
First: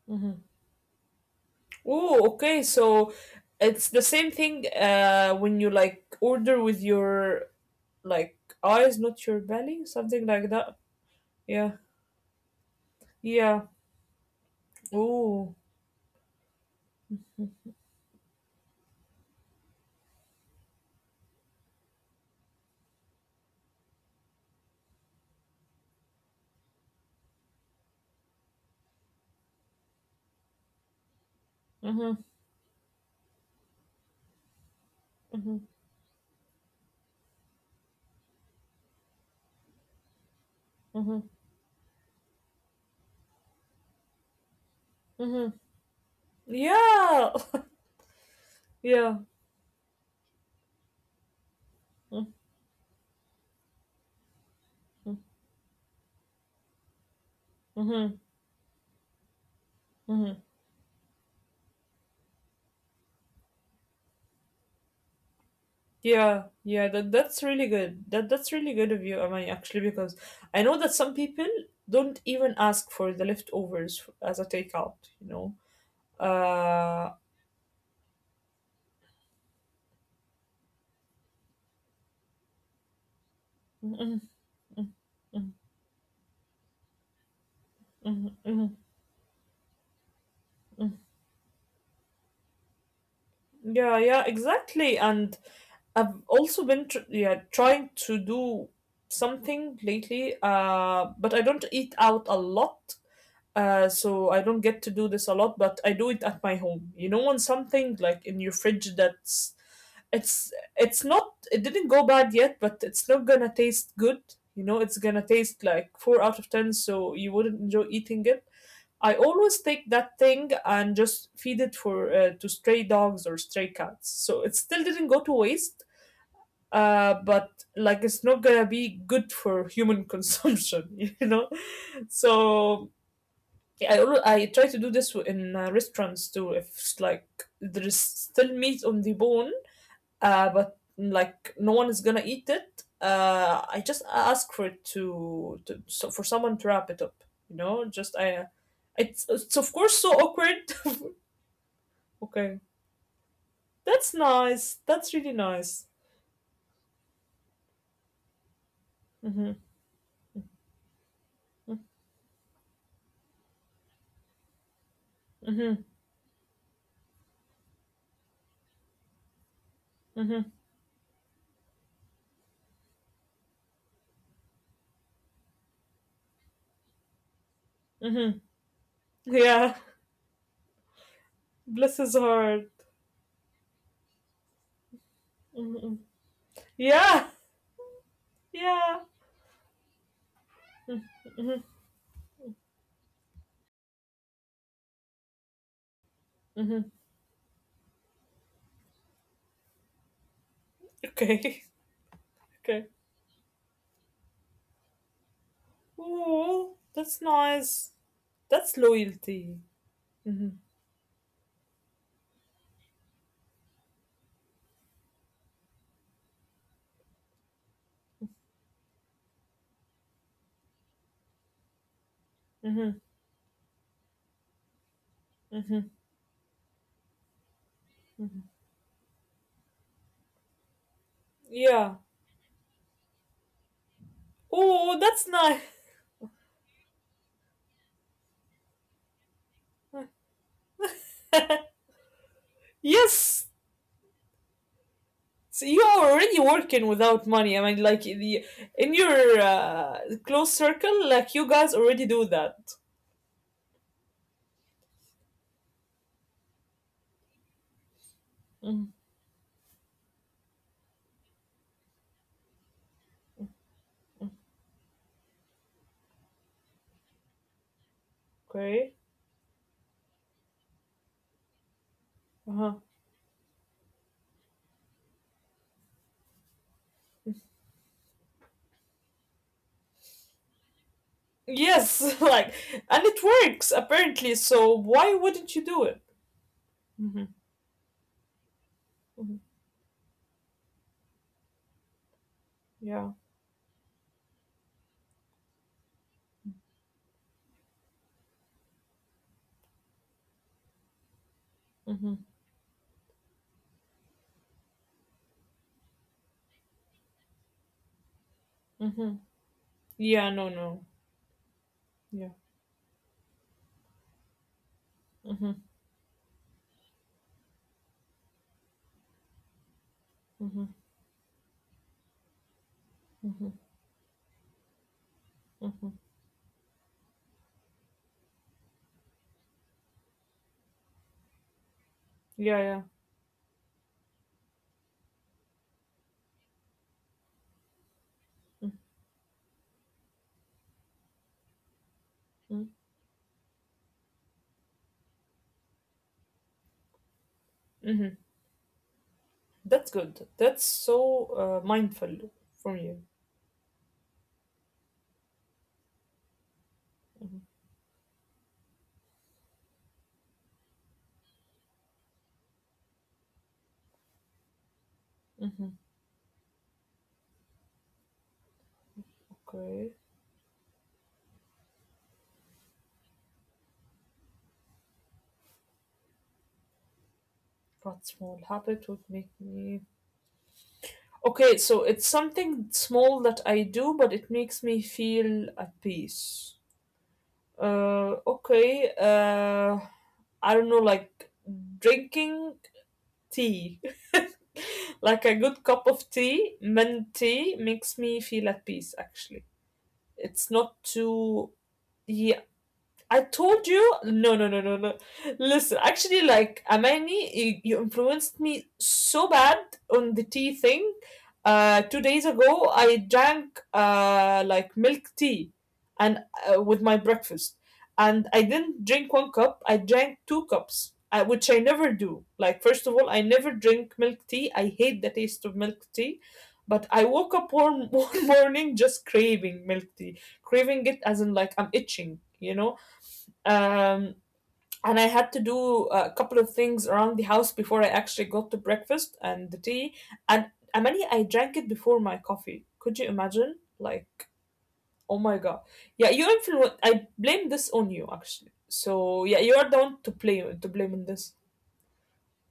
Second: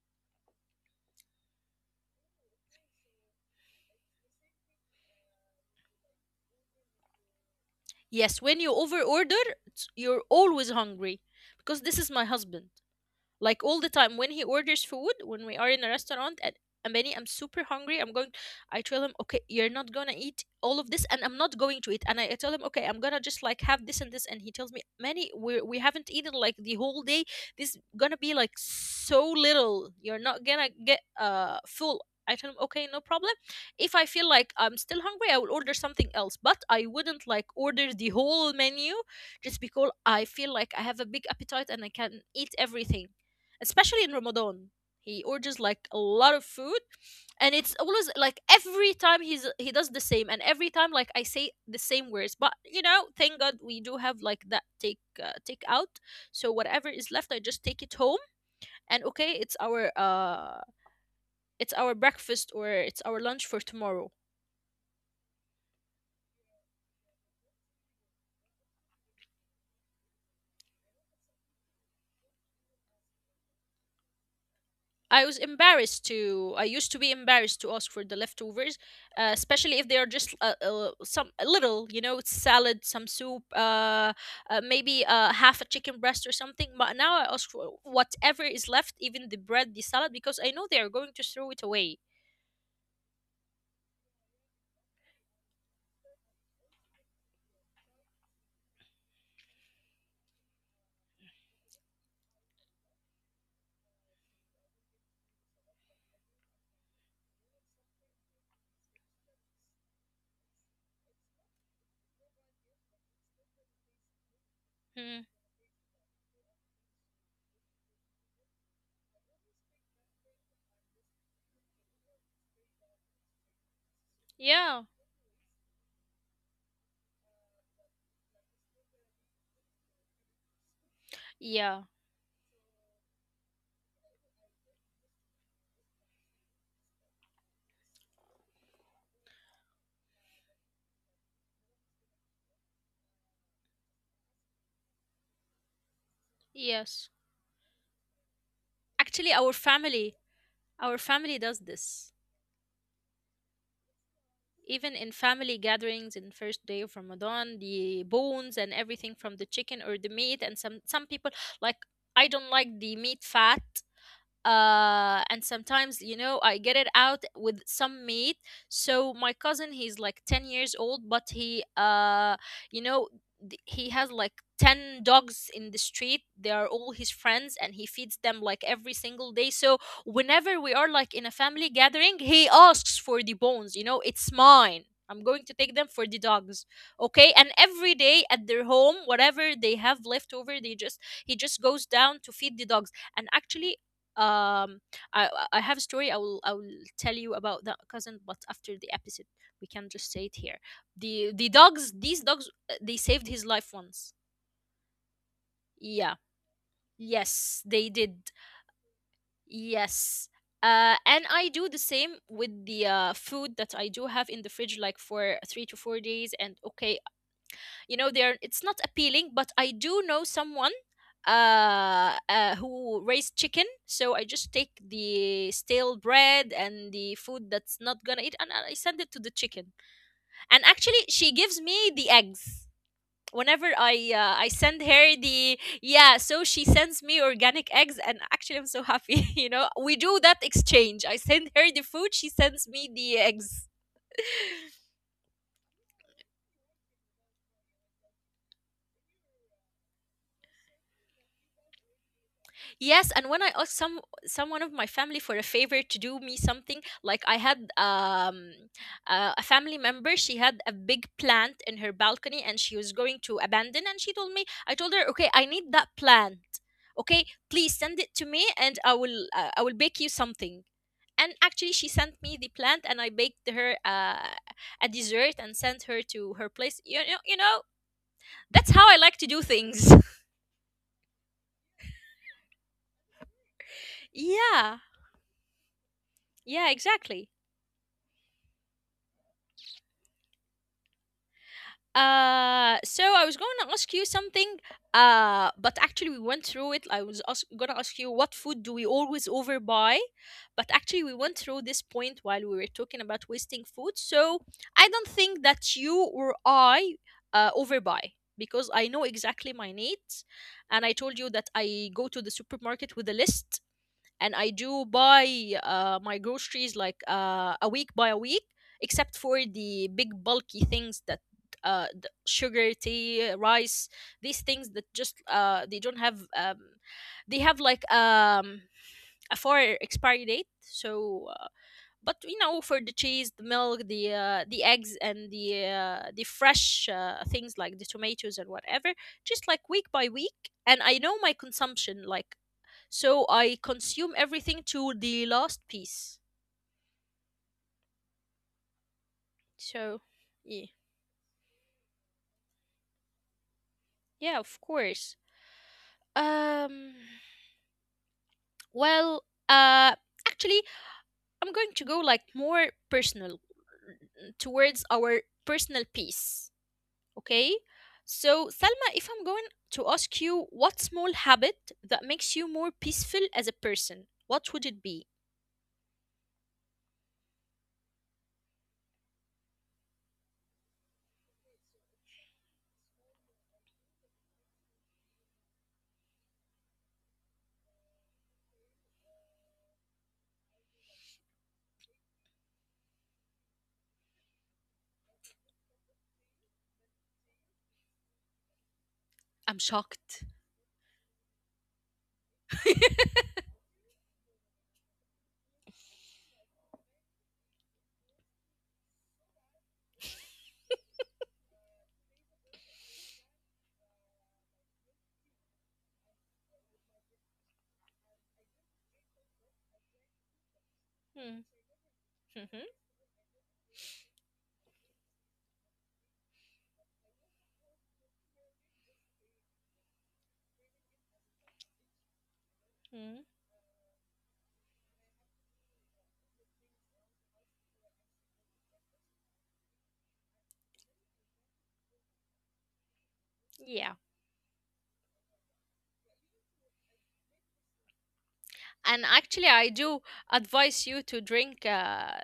[SPEAKER 2] mm-hmm. Oh, okay. So it's the same thing when you like order with your like
[SPEAKER 1] Yes, when you
[SPEAKER 2] eyes, not your
[SPEAKER 1] overorder,
[SPEAKER 2] belly,
[SPEAKER 1] it's- you're
[SPEAKER 2] something like
[SPEAKER 1] always
[SPEAKER 2] that.
[SPEAKER 1] hungry.
[SPEAKER 2] Yeah.
[SPEAKER 1] Because this is my husband, like
[SPEAKER 2] Yeah.
[SPEAKER 1] all the time when he orders food when
[SPEAKER 2] Oh.
[SPEAKER 1] we are in a restaurant. And Amani, I'm super hungry. I'm going. I tell him, okay, you're not gonna eat all of this, and I'm not going to eat. And I tell him, okay, I'm gonna just like have this and this. And he tells me, Manny, we haven't eaten like the whole day. This gonna be like so little. You're not gonna get full.
[SPEAKER 2] Mhm.
[SPEAKER 1] I tell him, okay, no problem. If I feel like I'm still hungry, I will
[SPEAKER 2] Mhm.
[SPEAKER 1] order something else. But I wouldn't like order the whole menu just because I feel like I have a
[SPEAKER 2] Mhm.
[SPEAKER 1] big appetite and I can eat everything, especially in Ramadan. He
[SPEAKER 2] Mhm.
[SPEAKER 1] orders like a lot of food,
[SPEAKER 2] Yeah.
[SPEAKER 1] and
[SPEAKER 2] [LAUGHS]
[SPEAKER 1] it's always like every
[SPEAKER 2] yeah.
[SPEAKER 1] time he does the same, and every time like I say the same
[SPEAKER 2] Mhm.
[SPEAKER 1] words. But you know, thank God we do have like that take out. So whatever is left, I just take it
[SPEAKER 2] Mhm.
[SPEAKER 1] home, and okay,
[SPEAKER 2] Mhm.
[SPEAKER 1] it's our breakfast or it's our lunch for tomorrow.
[SPEAKER 2] Yeah. Yeah, that that's really good. That that's really good of you, Amani, actually, because I know that some people don't even ask for the as a takeout, you
[SPEAKER 1] I was
[SPEAKER 2] know.
[SPEAKER 1] embarrassed to. I used to
[SPEAKER 2] Uh
[SPEAKER 1] be embarrassed to ask for the leftovers, especially if they are just some a little, you know, salad, some soup,
[SPEAKER 2] Mhm.
[SPEAKER 1] maybe half a chicken breast or something. But now I ask for
[SPEAKER 2] Mhm.
[SPEAKER 1] whatever is
[SPEAKER 2] Mhm.
[SPEAKER 1] left, even the bread, the salad, because I know they are going to throw it away.
[SPEAKER 2] Yeah, yeah, exactly. And I've also been tr yeah trying to do something lately. But I don't eat out a lot. So I don't get to do this a lot, but I do it at my home. You know, when something like in your fridge that's it's it's not it didn't go bad yet, but it's not gonna taste good. You know, it's
[SPEAKER 1] Hmm.
[SPEAKER 2] gonna taste like four out of ten, so you wouldn't enjoy eating it. I always take that thing and just feed it for to stray dogs or stray cats. So it
[SPEAKER 1] Yeah.
[SPEAKER 2] still didn't go to waste, but like it's not gonna be good for human consumption, [LAUGHS] you know.
[SPEAKER 1] Yeah.
[SPEAKER 2] So I try to do this in restaurants too. If it's like there is still meat on the bone, but like no one is gonna eat it. I just ask for it to so for someone to wrap it up.
[SPEAKER 1] Yes.
[SPEAKER 2] You know, just it's
[SPEAKER 1] Actually,
[SPEAKER 2] of
[SPEAKER 1] our
[SPEAKER 2] course so
[SPEAKER 1] family,
[SPEAKER 2] awkward.
[SPEAKER 1] our family does
[SPEAKER 2] [LAUGHS]
[SPEAKER 1] this.
[SPEAKER 2] okay, that's nice. That's
[SPEAKER 1] Even
[SPEAKER 2] really
[SPEAKER 1] in
[SPEAKER 2] nice.
[SPEAKER 1] family gatherings in first day of Ramadan, the bones and everything
[SPEAKER 2] Mhm.
[SPEAKER 1] from the chicken or the meat, and some people like, I don't like the meat fat, and
[SPEAKER 2] Mhm.
[SPEAKER 1] sometimes, you know, I get it out with some meat. So my cousin, he's
[SPEAKER 2] Mhm.
[SPEAKER 1] like 10 years old, but he you know, he has like 10 dogs in the street. They are all his friends, and he
[SPEAKER 2] Mhm.
[SPEAKER 1] feeds them like every single
[SPEAKER 2] Yeah.
[SPEAKER 1] day. So whenever we are like in a
[SPEAKER 2] Bless
[SPEAKER 1] family
[SPEAKER 2] his
[SPEAKER 1] gathering,
[SPEAKER 2] heart.
[SPEAKER 1] he asks for the bones. You know, it's mine, I'm going to take
[SPEAKER 2] Mhm.
[SPEAKER 1] them for the dogs.
[SPEAKER 2] Yeah.
[SPEAKER 1] Okay, and every day at their
[SPEAKER 2] Yeah.
[SPEAKER 1] home, whatever they have left over, they just,
[SPEAKER 2] Mhm.
[SPEAKER 1] he just goes down to feed the dogs. And actually um I have a story. i will i
[SPEAKER 2] Mhm.
[SPEAKER 1] will tell you about that cousin, but after the episode we can just say it here. the
[SPEAKER 2] Okay. [LAUGHS]
[SPEAKER 1] the dogs, these dogs,
[SPEAKER 2] Okay.
[SPEAKER 1] they saved his life once. Yeah,
[SPEAKER 2] Oh, that's nice.
[SPEAKER 1] yes they did.
[SPEAKER 2] That's loyalty.
[SPEAKER 1] Yes.
[SPEAKER 2] Mhm.
[SPEAKER 1] And I do the same with the food that I do have in the fridge, like for 3 to 4 days. And okay, you know, they're it's not appealing, but I do know someone
[SPEAKER 2] Mhm.
[SPEAKER 1] who raised chicken. So I just take the
[SPEAKER 2] Mhm.
[SPEAKER 1] stale bread and the food that's not
[SPEAKER 2] Mhm.
[SPEAKER 1] gonna eat, and I send it to the chicken. And actually, she gives
[SPEAKER 2] Yeah.
[SPEAKER 1] me the eggs whenever I
[SPEAKER 2] Oh,
[SPEAKER 1] send
[SPEAKER 2] that's
[SPEAKER 1] her
[SPEAKER 2] nice.
[SPEAKER 1] the yeah, so she sends me organic eggs, and actually, I'm so happy. [LAUGHS] You know, we do that exchange: I
[SPEAKER 2] [LAUGHS]
[SPEAKER 1] send her the food, she sends me
[SPEAKER 2] yes,
[SPEAKER 1] the eggs.
[SPEAKER 2] so you are already working without money. I mean, like in your close circle, like you guys already do that.
[SPEAKER 1] Yes, and when I asked someone of my family for a favor to do me something, like I had
[SPEAKER 2] Mm.
[SPEAKER 1] a family member, she had a big plant in her balcony and she was going to abandon, and I told her, okay, I need that plant, okay, please send it to me,
[SPEAKER 2] Okay.
[SPEAKER 1] and I will bake you something. And actually, she sent me
[SPEAKER 2] Uh-huh.
[SPEAKER 1] the plant, and I baked her a dessert and sent her to her place. You know, that's how I like to do things.
[SPEAKER 2] Yes, [LAUGHS] like, and it works apparently. So
[SPEAKER 1] [LAUGHS] Yeah,
[SPEAKER 2] why wouldn't you do it?
[SPEAKER 1] yeah,
[SPEAKER 2] Mm-hmm.
[SPEAKER 1] exactly.
[SPEAKER 2] Hmm. Yeah.
[SPEAKER 1] So I was going to ask you something, but actually we went through it. Gonna ask you, what food do we always overbuy? But actually, we went through this
[SPEAKER 2] Mm-hmm.
[SPEAKER 1] point while we were talking about wasting food. So I don't think that you or I overbuy, because
[SPEAKER 2] Mm-hmm.
[SPEAKER 1] I know exactly my
[SPEAKER 2] Yeah. No.
[SPEAKER 1] needs,
[SPEAKER 2] No.
[SPEAKER 1] and I told you that I
[SPEAKER 2] Yeah.
[SPEAKER 1] go to the supermarket with a list, and I do
[SPEAKER 2] Mm-hmm.
[SPEAKER 1] buy my groceries like a week by a week, except for the big
[SPEAKER 2] Mm-hmm.
[SPEAKER 1] bulky things that the sugar,
[SPEAKER 2] Mm-hmm.
[SPEAKER 1] tea, rice, these things that just
[SPEAKER 2] Mm-hmm.
[SPEAKER 1] they don't have. They have like a four expiry date. So, but
[SPEAKER 2] Yeah.
[SPEAKER 1] you
[SPEAKER 2] Yeah.
[SPEAKER 1] know, for the cheese, the milk, the eggs, and the fresh things like the tomatoes and whatever, just like week by week. And I know my consumption, like,
[SPEAKER 2] Mm-hmm.
[SPEAKER 1] so I consume everything to the last piece.
[SPEAKER 2] Mm-hmm. That's
[SPEAKER 1] So
[SPEAKER 2] good. That's
[SPEAKER 1] yeah,
[SPEAKER 2] so mindful from you.
[SPEAKER 1] yeah, of course. Um, well, uh, actually, I'm going to go like more personal towards our
[SPEAKER 2] Mm-hmm.
[SPEAKER 1] personal piece. Okay. So Salma, if I'm going
[SPEAKER 2] Okay,
[SPEAKER 1] to ask you what small habit that makes you more peaceful as a person, what would it be?
[SPEAKER 2] what small habit would make me. Okay, so it's something small that I do, but it makes me feel at peace. Uh, okay, uh, I don't know, like drinking tea. [LAUGHS] Like a good cup of tea, mint tea, makes me feel at peace, actually.
[SPEAKER 1] I'm shocked.
[SPEAKER 2] It's not too. Yeah, I told you, no, no, no, no, no. Listen, actually, like Amani, you influenced me so bad on the tea thing. 2 days ago, I drank like milk tea, and with my breakfast, and I didn't drink one cup. I drank two cups, which I
[SPEAKER 1] Hmm.
[SPEAKER 2] never do. Like first
[SPEAKER 1] Mhm,
[SPEAKER 2] of all, I never drink milk tea. I hate the taste of milk tea. But I woke up [LAUGHS] one morning just craving milk tea, craving it as in like I'm itching, you know.
[SPEAKER 1] mhm.
[SPEAKER 2] um, and I had to do a couple of things around the house before I actually got to breakfast and the tea. And Amani, I drank it before my coffee. Could you imagine? Like,
[SPEAKER 1] Yeah.
[SPEAKER 2] oh my god. Yeah, you influence. I blame this on you actually. So
[SPEAKER 1] And
[SPEAKER 2] yeah, you are
[SPEAKER 1] actually,
[SPEAKER 2] the
[SPEAKER 1] I
[SPEAKER 2] one
[SPEAKER 1] do
[SPEAKER 2] to blame on
[SPEAKER 1] advise you
[SPEAKER 2] this.
[SPEAKER 1] to drink.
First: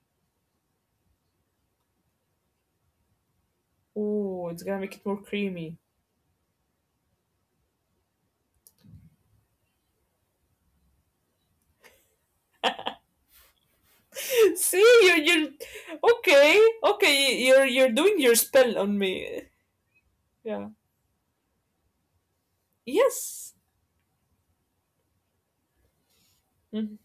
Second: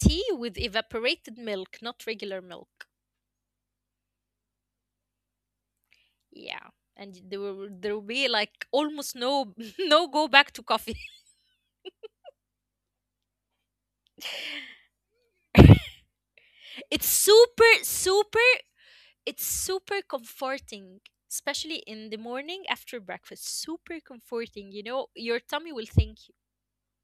[SPEAKER 1] Tea with evaporated milk, not regular milk.
[SPEAKER 2] Oh, it's gonna make it more creamy.
[SPEAKER 1] Yeah. And there will be like almost no [LAUGHS] no go back to coffee.
[SPEAKER 2] [LAUGHS] See,
[SPEAKER 1] [LAUGHS]
[SPEAKER 2] you're okay,
[SPEAKER 1] it's
[SPEAKER 2] okay. You're
[SPEAKER 1] super
[SPEAKER 2] you're doing your
[SPEAKER 1] super
[SPEAKER 2] spell on me.
[SPEAKER 1] it's super
[SPEAKER 2] Yeah.
[SPEAKER 1] comforting, especially in the morning after
[SPEAKER 2] Yes.
[SPEAKER 1] breakfast. Super comforting, you know, your tummy will thank you.
[SPEAKER 2] Mm-hmm.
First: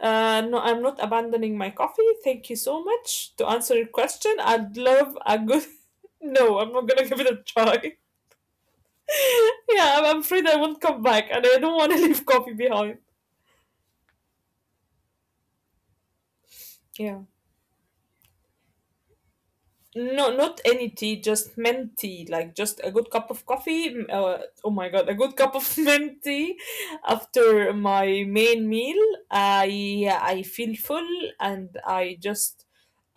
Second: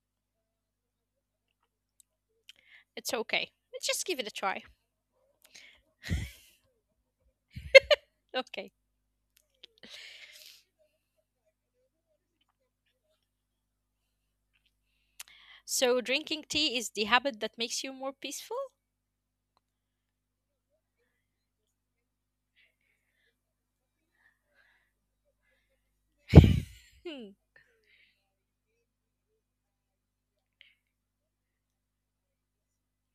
[SPEAKER 2] No, I'm not abandoning my coffee. Thank you so
[SPEAKER 1] It's
[SPEAKER 2] much. To
[SPEAKER 1] okay.
[SPEAKER 2] answer your
[SPEAKER 1] Let's just give it a
[SPEAKER 2] question,
[SPEAKER 1] try.
[SPEAKER 2] I'd love a good. [LAUGHS] No, I'm not gonna [LAUGHS] give it a try.
[SPEAKER 1] Okay.
[SPEAKER 2] [LAUGHS] yeah, I'm afraid I won't come back, and I don't want to [LAUGHS] leave coffee behind.
[SPEAKER 1] So drinking tea is the
[SPEAKER 2] Yeah.
[SPEAKER 1] habit that makes you more peaceful?
[SPEAKER 2] No, not any tea, just mint tea, like just a good cup of coffee. Oh my god, a good cup of [LAUGHS] mint tea
[SPEAKER 1] Hmm,
[SPEAKER 2] after my main meal. I feel full and I just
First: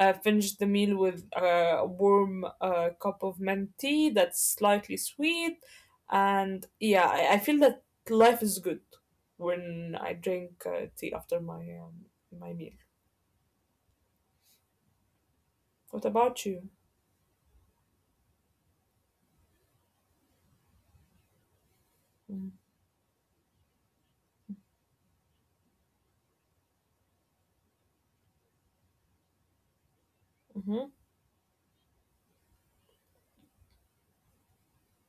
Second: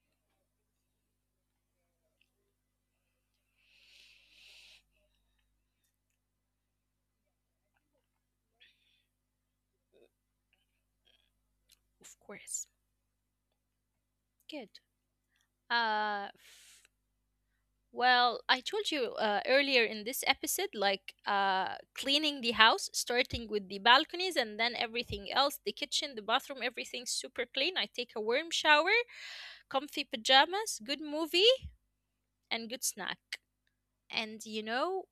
[SPEAKER 2] finish the meal with a warm cup of mint tea that's slightly sweet, and yeah, I feel that life is good when I drink tea after my
[SPEAKER 1] of
[SPEAKER 2] my
[SPEAKER 1] course.
[SPEAKER 2] meal.
[SPEAKER 1] Good.
[SPEAKER 2] What
[SPEAKER 1] Uh,
[SPEAKER 2] about you?
[SPEAKER 1] well, I told you earlier in this episode, like cleaning the house, starting with the balconies and then everything else, the kitchen, the bathroom, everything's super clean. I take a warm shower, comfy pajamas,
[SPEAKER 2] Mm-hmm.
[SPEAKER 1] good movie, and good snack. And you know,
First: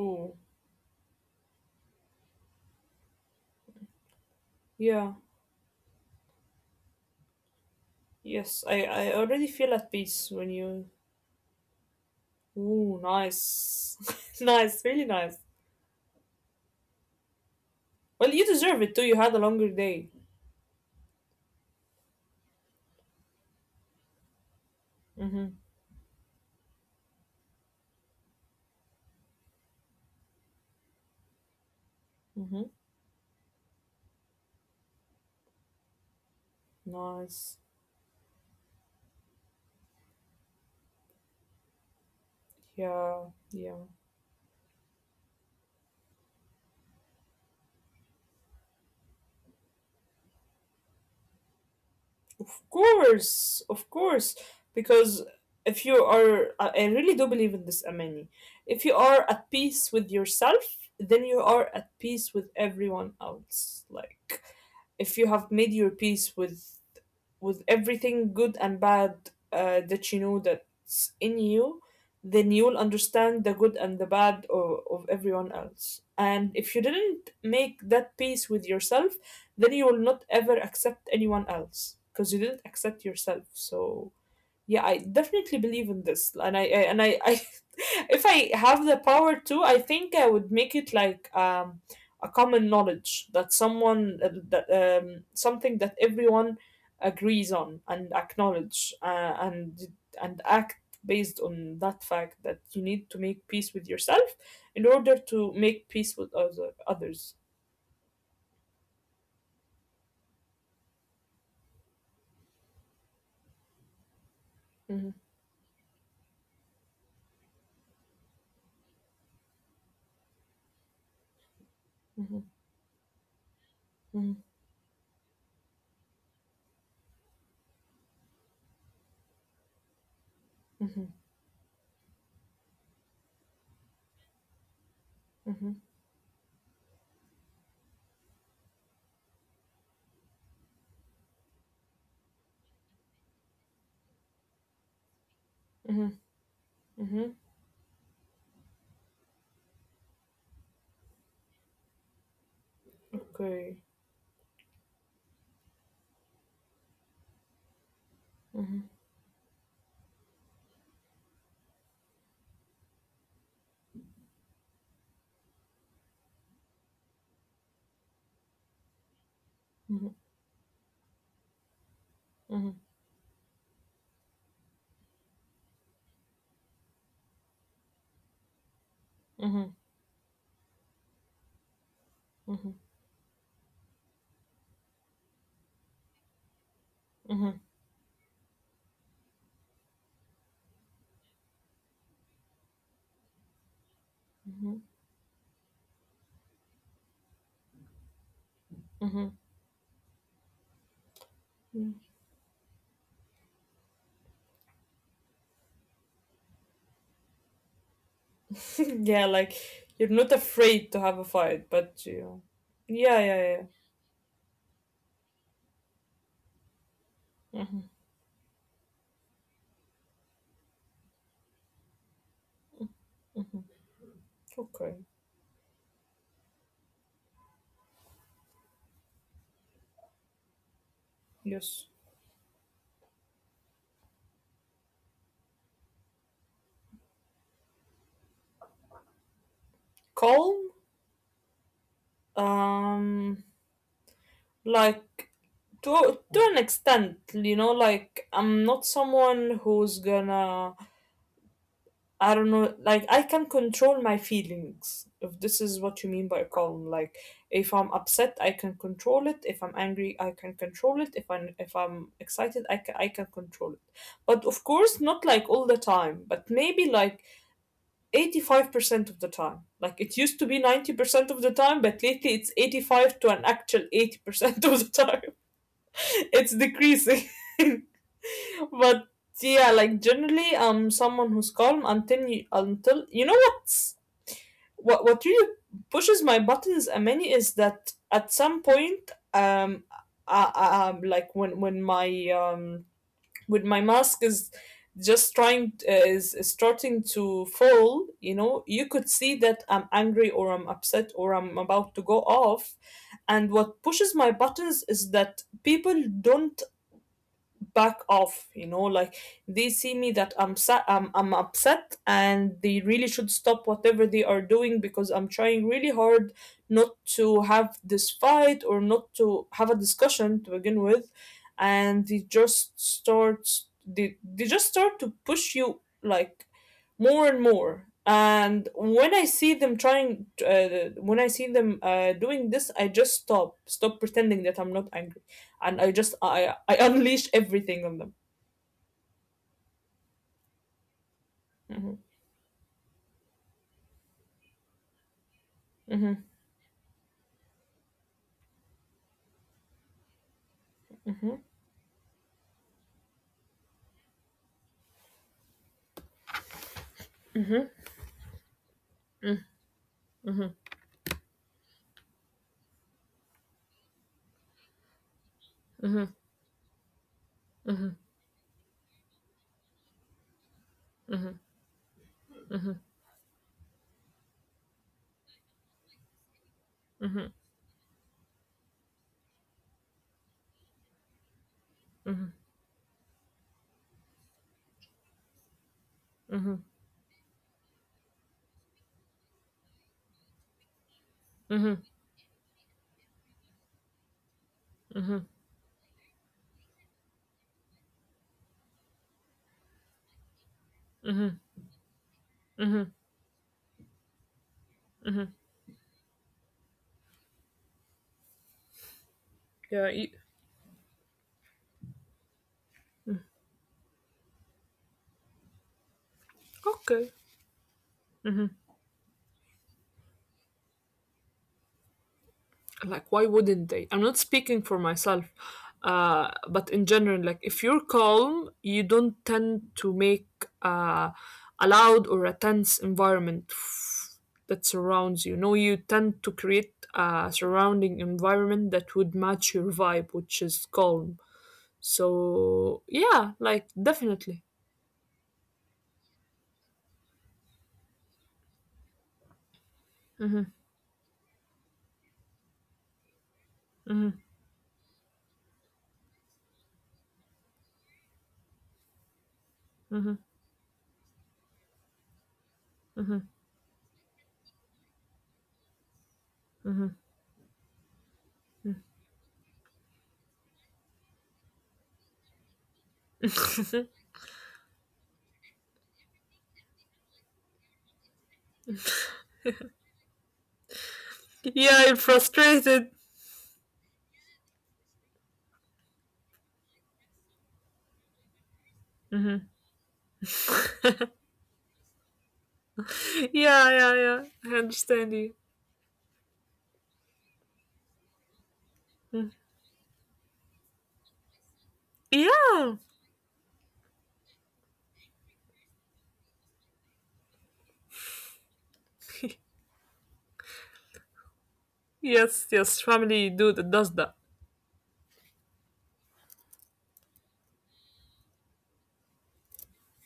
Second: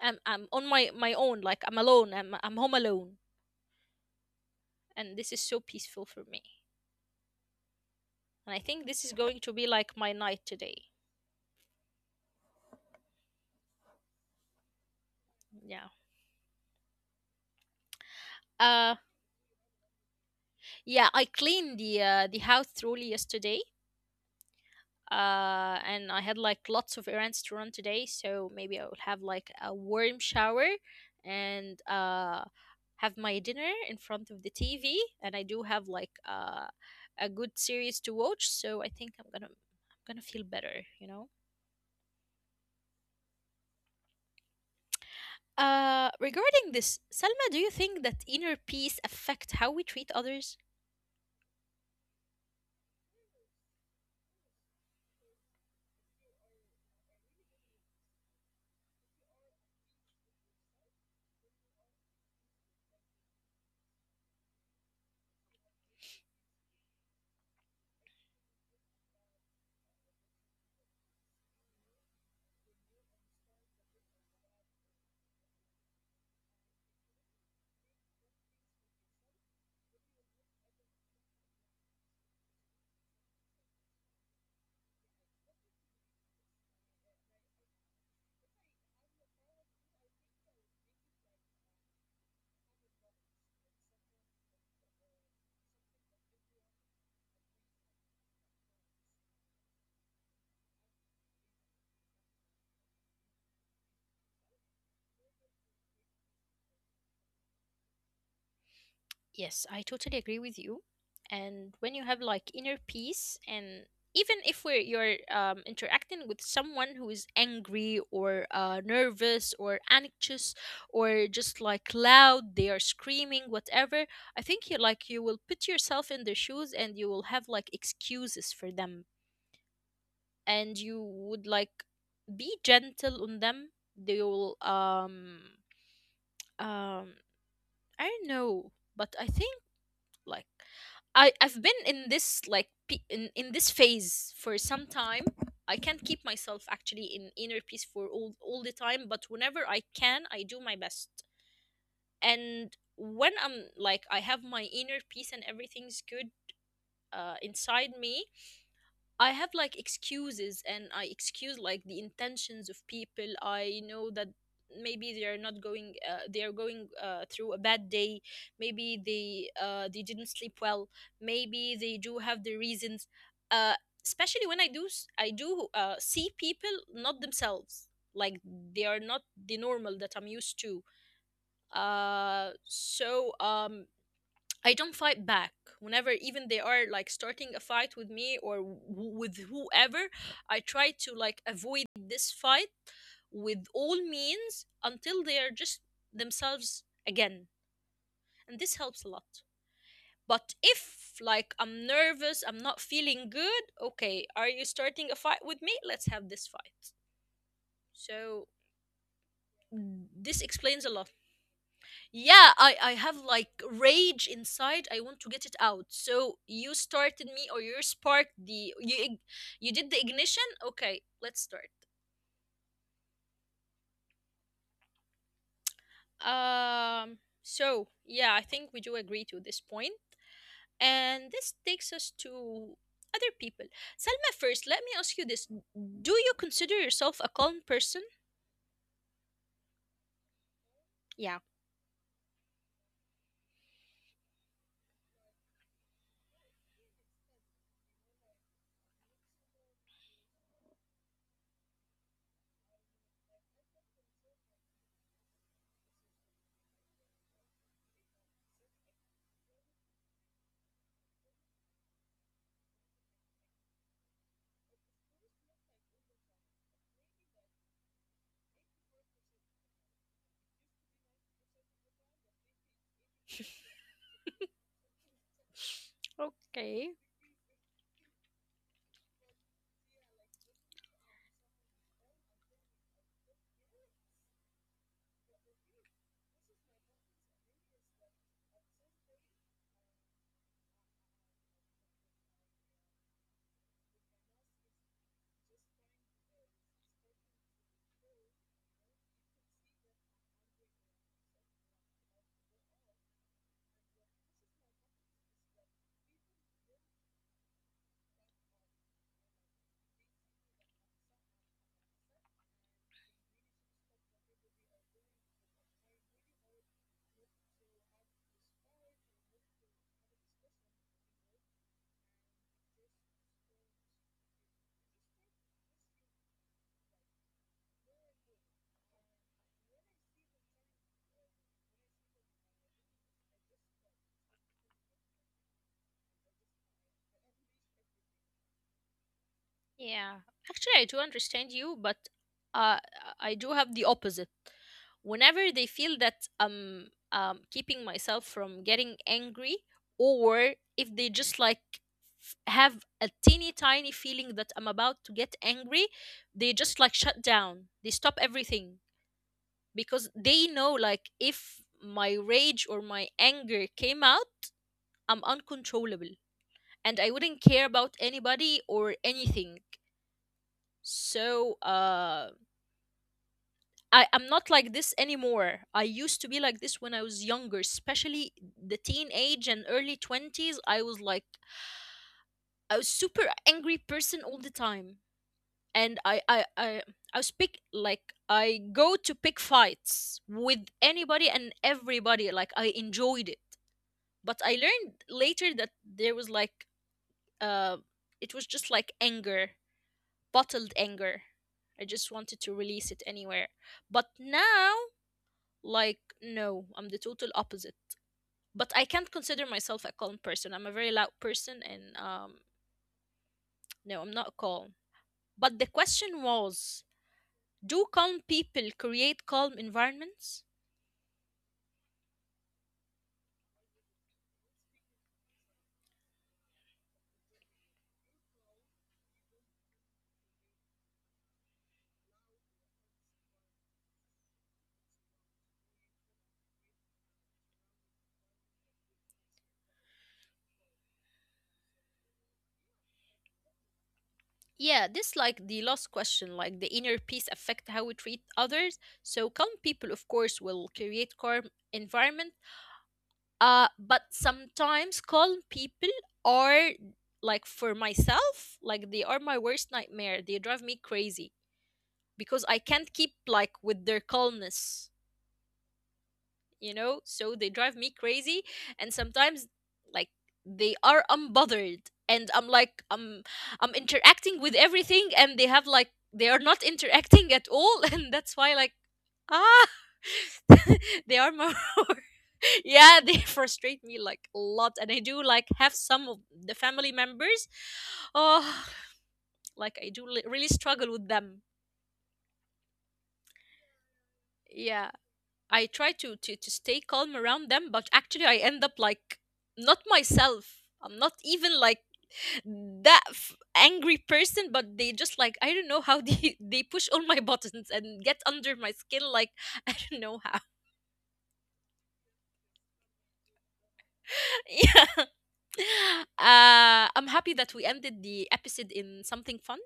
[SPEAKER 1] I'm on my own, like I'm alone, I'm home alone.
[SPEAKER 2] yeah.
[SPEAKER 1] And this is so peaceful for me. And I
[SPEAKER 2] Yes,
[SPEAKER 1] think this is
[SPEAKER 2] I
[SPEAKER 1] going
[SPEAKER 2] already
[SPEAKER 1] to be
[SPEAKER 2] feel at
[SPEAKER 1] like my
[SPEAKER 2] peace
[SPEAKER 1] night
[SPEAKER 2] when
[SPEAKER 1] today.
[SPEAKER 2] you. Ooh, nice. [LAUGHS] nice, really nice.
[SPEAKER 1] Yeah.
[SPEAKER 2] Well, you deserve
[SPEAKER 1] Uh,
[SPEAKER 2] it too. You had a longer day.
[SPEAKER 1] yeah, I cleaned the house thoroughly yesterday.
[SPEAKER 2] Mm-hmm.
[SPEAKER 1] And I had like lots of errands to run today, so maybe I will have like a warm shower, and
[SPEAKER 2] Mm-hmm.
[SPEAKER 1] have my dinner in front of the TV. And I do have like a good
[SPEAKER 2] Nice.
[SPEAKER 1] series to watch, so I think I'm gonna feel better, you know.
[SPEAKER 2] Yeah, yeah.
[SPEAKER 1] Regarding this, Selma, do you think that inner peace affect how we treat others?
[SPEAKER 2] Of course, of course. Because if you are, I really do believe in this, Amani. If you are at peace with yourself, then you are at peace with everyone else. Like, if you have made your peace with everything good and bad that you know that's in you, then you'll understand the good and the bad of everyone else. And if you didn't make that peace with yourself, then you will not ever accept anyone else because you didn't accept yourself. So yeah, I definitely believe in this, and and I, I, [LAUGHS] if I have the power to, I think I would make it like a common knowledge that someone that something that everyone agrees on and acknowledge and and act based on that fact that you need to make peace with yourself in order to make peace with others.
[SPEAKER 1] Yes, I totally agree with you. And when you have like inner peace, and even if
[SPEAKER 2] Mhm,
[SPEAKER 1] you're interacting with someone who is angry or nervous or anxious or just like
[SPEAKER 2] mhm,
[SPEAKER 1] loud, they are screaming, whatever.
[SPEAKER 2] mhm,
[SPEAKER 1] I think you like, you will put yourself in their shoes, and you will have like excuses for them, and you
[SPEAKER 2] mhm,
[SPEAKER 1] would like be gentle on them. They will
[SPEAKER 2] mhm,
[SPEAKER 1] um I don't know, but I think like I've been in this like in this phase for some time. I can't
[SPEAKER 2] mhm,
[SPEAKER 1] keep myself actually in
[SPEAKER 2] mhm.
[SPEAKER 1] inner peace for all the time, but whenever I can, I do my best. And when I'm
[SPEAKER 2] Okay.
[SPEAKER 1] like, I have my inner peace and everything's good inside me,
[SPEAKER 2] Mhm,
[SPEAKER 1] I have like excuses, and I excuse like the intentions of people. I know that maybe they are not going they are going through a bad day. Maybe they
[SPEAKER 2] mhm,
[SPEAKER 1] didn't sleep well. Maybe they do have their
[SPEAKER 2] mhm,
[SPEAKER 1] reasons. uh, Especially when I do see people not themselves, like they are not the
[SPEAKER 2] mhm,
[SPEAKER 1] normal that I'm used to. uh
[SPEAKER 2] mhm.
[SPEAKER 1] so um I don't fight back. Whenever even they are like starting a fight with me with whoever, I try to like avoid this fight with all means
[SPEAKER 2] Mm-hmm,
[SPEAKER 1] until they are just themselves again. And this helps a
[SPEAKER 2] hmm
[SPEAKER 1] lot. But if like I'm
[SPEAKER 2] hmm
[SPEAKER 1] nervous, I'm not feeling good, okay, are you starting a fight with me? Let's have this fight. So
[SPEAKER 2] [LAUGHS] yeah, like you're
[SPEAKER 1] this
[SPEAKER 2] not
[SPEAKER 1] explains a
[SPEAKER 2] afraid
[SPEAKER 1] lot.
[SPEAKER 2] to have a fight, but
[SPEAKER 1] Yeah,
[SPEAKER 2] you.
[SPEAKER 1] I have
[SPEAKER 2] Yeah,
[SPEAKER 1] like
[SPEAKER 2] yeah,
[SPEAKER 1] rage inside. I want to get it out. So you started me or
[SPEAKER 2] yeah.
[SPEAKER 1] you
[SPEAKER 2] Hmm.
[SPEAKER 1] sparked you did the ignition? Okay, let's start.
[SPEAKER 2] Okay.
[SPEAKER 1] So yeah, I think we do agree to this point. And this takes
[SPEAKER 2] Yes.
[SPEAKER 1] us to other people. Selma, first, let me ask you this. Do you consider yourself a calm person?
[SPEAKER 2] Calm.
[SPEAKER 1] Yeah.
[SPEAKER 2] Um, like, to an extent, you know, like I'm not someone who's gonna I don't know, like I can control my feelings, if this is what you mean by calm. Like if I'm upset, I can control it. If I'm angry, I can control it. If I'm excited, I can control it. But of course, not like all the time, but maybe like 85% of the time. Like it used to be 90% of the time, but lately it's 85 to an actual 80% [LAUGHS] of the time. [LAUGHS] It's
[SPEAKER 1] Okay.
[SPEAKER 2] decreasing. [LAUGHS] but yeah, like generally, I'm someone who's calm until you know what really pushes my buttons, a many is that at some point like when my mask is just is starting to fall. You know, you could see that I'm angry or I'm upset or I'm about to go off, and what pushes my buttons is that people don't back off. You know, like they see me that I'm upset and they really should stop whatever they are doing because I'm trying really hard not to have this fight or not to have a discussion to begin with, and they just start they just start to push you like more and more. And when I see them doing this, I just stop pretending that I'm not angry, and I just I unleashed everything on them.
[SPEAKER 1] Yeah, actually, I do understand you, but
[SPEAKER 2] Mm-hmm.
[SPEAKER 1] uh, I do have the opposite. Whenever they feel
[SPEAKER 2] Mm-hmm.
[SPEAKER 1] that I'm keeping myself from getting angry, or if they just have a teeny tiny feeling that I'm about to get angry, they just like shut down. They stop everything because they know like if my rage or my anger came out, I'm uncontrollable
[SPEAKER 2] Mm-hmm.
[SPEAKER 1] and I wouldn't care about anybody or anything, so I'm not like this anymore. I used to be like this when I was
[SPEAKER 2] Mm-hmm.
[SPEAKER 1] younger, especially the teenage and early 20s. I was like
[SPEAKER 2] Mm-hmm.
[SPEAKER 1] I was super angry person all the time, and I I
[SPEAKER 2] Mm-hmm.
[SPEAKER 1] I I was pick like I go to pick fights with anybody and
[SPEAKER 2] Mm-hmm.
[SPEAKER 1] everybody. Like I enjoyed it, but I learned
[SPEAKER 2] Mm-hmm.
[SPEAKER 1] later that there was like uh, it was just like anger, bottled anger.
[SPEAKER 2] Mm-hmm.
[SPEAKER 1] I just wanted to release it anywhere. But now, like, no, I'm the total opposite. But I can't consider myself a
[SPEAKER 2] Yeah.
[SPEAKER 1] calm person. I'm a very loud person, and no, I'm not calm. But the question was,
[SPEAKER 2] Okay.
[SPEAKER 1] do calm people create calm environments?
[SPEAKER 2] Like, why wouldn't they? I'm not speaking for myself, but in general, like, if you're calm, you don't tend to make uh, a loud or a tense environment that surrounds you. No, you tend to create a surrounding environment that would match your vibe, which is calm. So yeah, like definitely.
[SPEAKER 1] Yeah, this like the last question, like the inner peace affect how we treat others. So calm people,
[SPEAKER 2] Hmm.
[SPEAKER 1] of course, will create calm environment.
[SPEAKER 2] Hmm.
[SPEAKER 1] But sometimes calm people are, like for myself, like they are my
[SPEAKER 2] Hmm.
[SPEAKER 1] worst nightmare. They drive me crazy because I can't keep like with their calmness, you know? So they drive me crazy, and sometimes like they are unbothered and I'm like I'm interacting with everything and they have like they are not interacting at all [LAUGHS] and that's why like ah [LAUGHS] they are
[SPEAKER 2] Yeah, you're
[SPEAKER 1] more
[SPEAKER 2] frustrated.
[SPEAKER 1] [LAUGHS] yeah, they frustrate me like a lot, and I do like have some of the family members oh [SIGHS] like I really
[SPEAKER 2] [LAUGHS]
[SPEAKER 1] struggle with them.
[SPEAKER 2] yeah, yeah, yeah. I
[SPEAKER 1] Yeah,
[SPEAKER 2] understand you.
[SPEAKER 1] I try to, to stay calm around them, but actually I end up
[SPEAKER 2] Mm.
[SPEAKER 1] like not myself. I'm not even like
[SPEAKER 2] Yeah.
[SPEAKER 1] angry person, but they just like I don't know how they [LAUGHS] they push all my [LAUGHS] buttons and get under my skin,
[SPEAKER 2] [LAUGHS]
[SPEAKER 1] like [LAUGHS] I don't know how.
[SPEAKER 2] yes, yes. Family do that does that.
[SPEAKER 1] [LAUGHS] Yeah. I'm happy that we ended the episode in something fun.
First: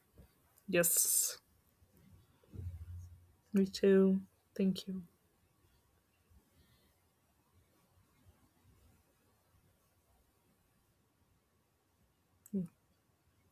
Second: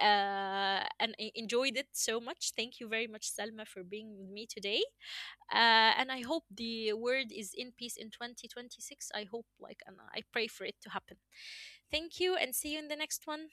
[SPEAKER 1] And I
[SPEAKER 2] Yes.
[SPEAKER 1] enjoyed it so much. Thank you very much,
[SPEAKER 2] Me
[SPEAKER 1] Selma, for being
[SPEAKER 2] too.
[SPEAKER 1] with me today.
[SPEAKER 2] Thank you.
[SPEAKER 1] And I hope the world is in peace in 2026. I hope, like, and I pray for it to happen. Thank you, and see you in the next one.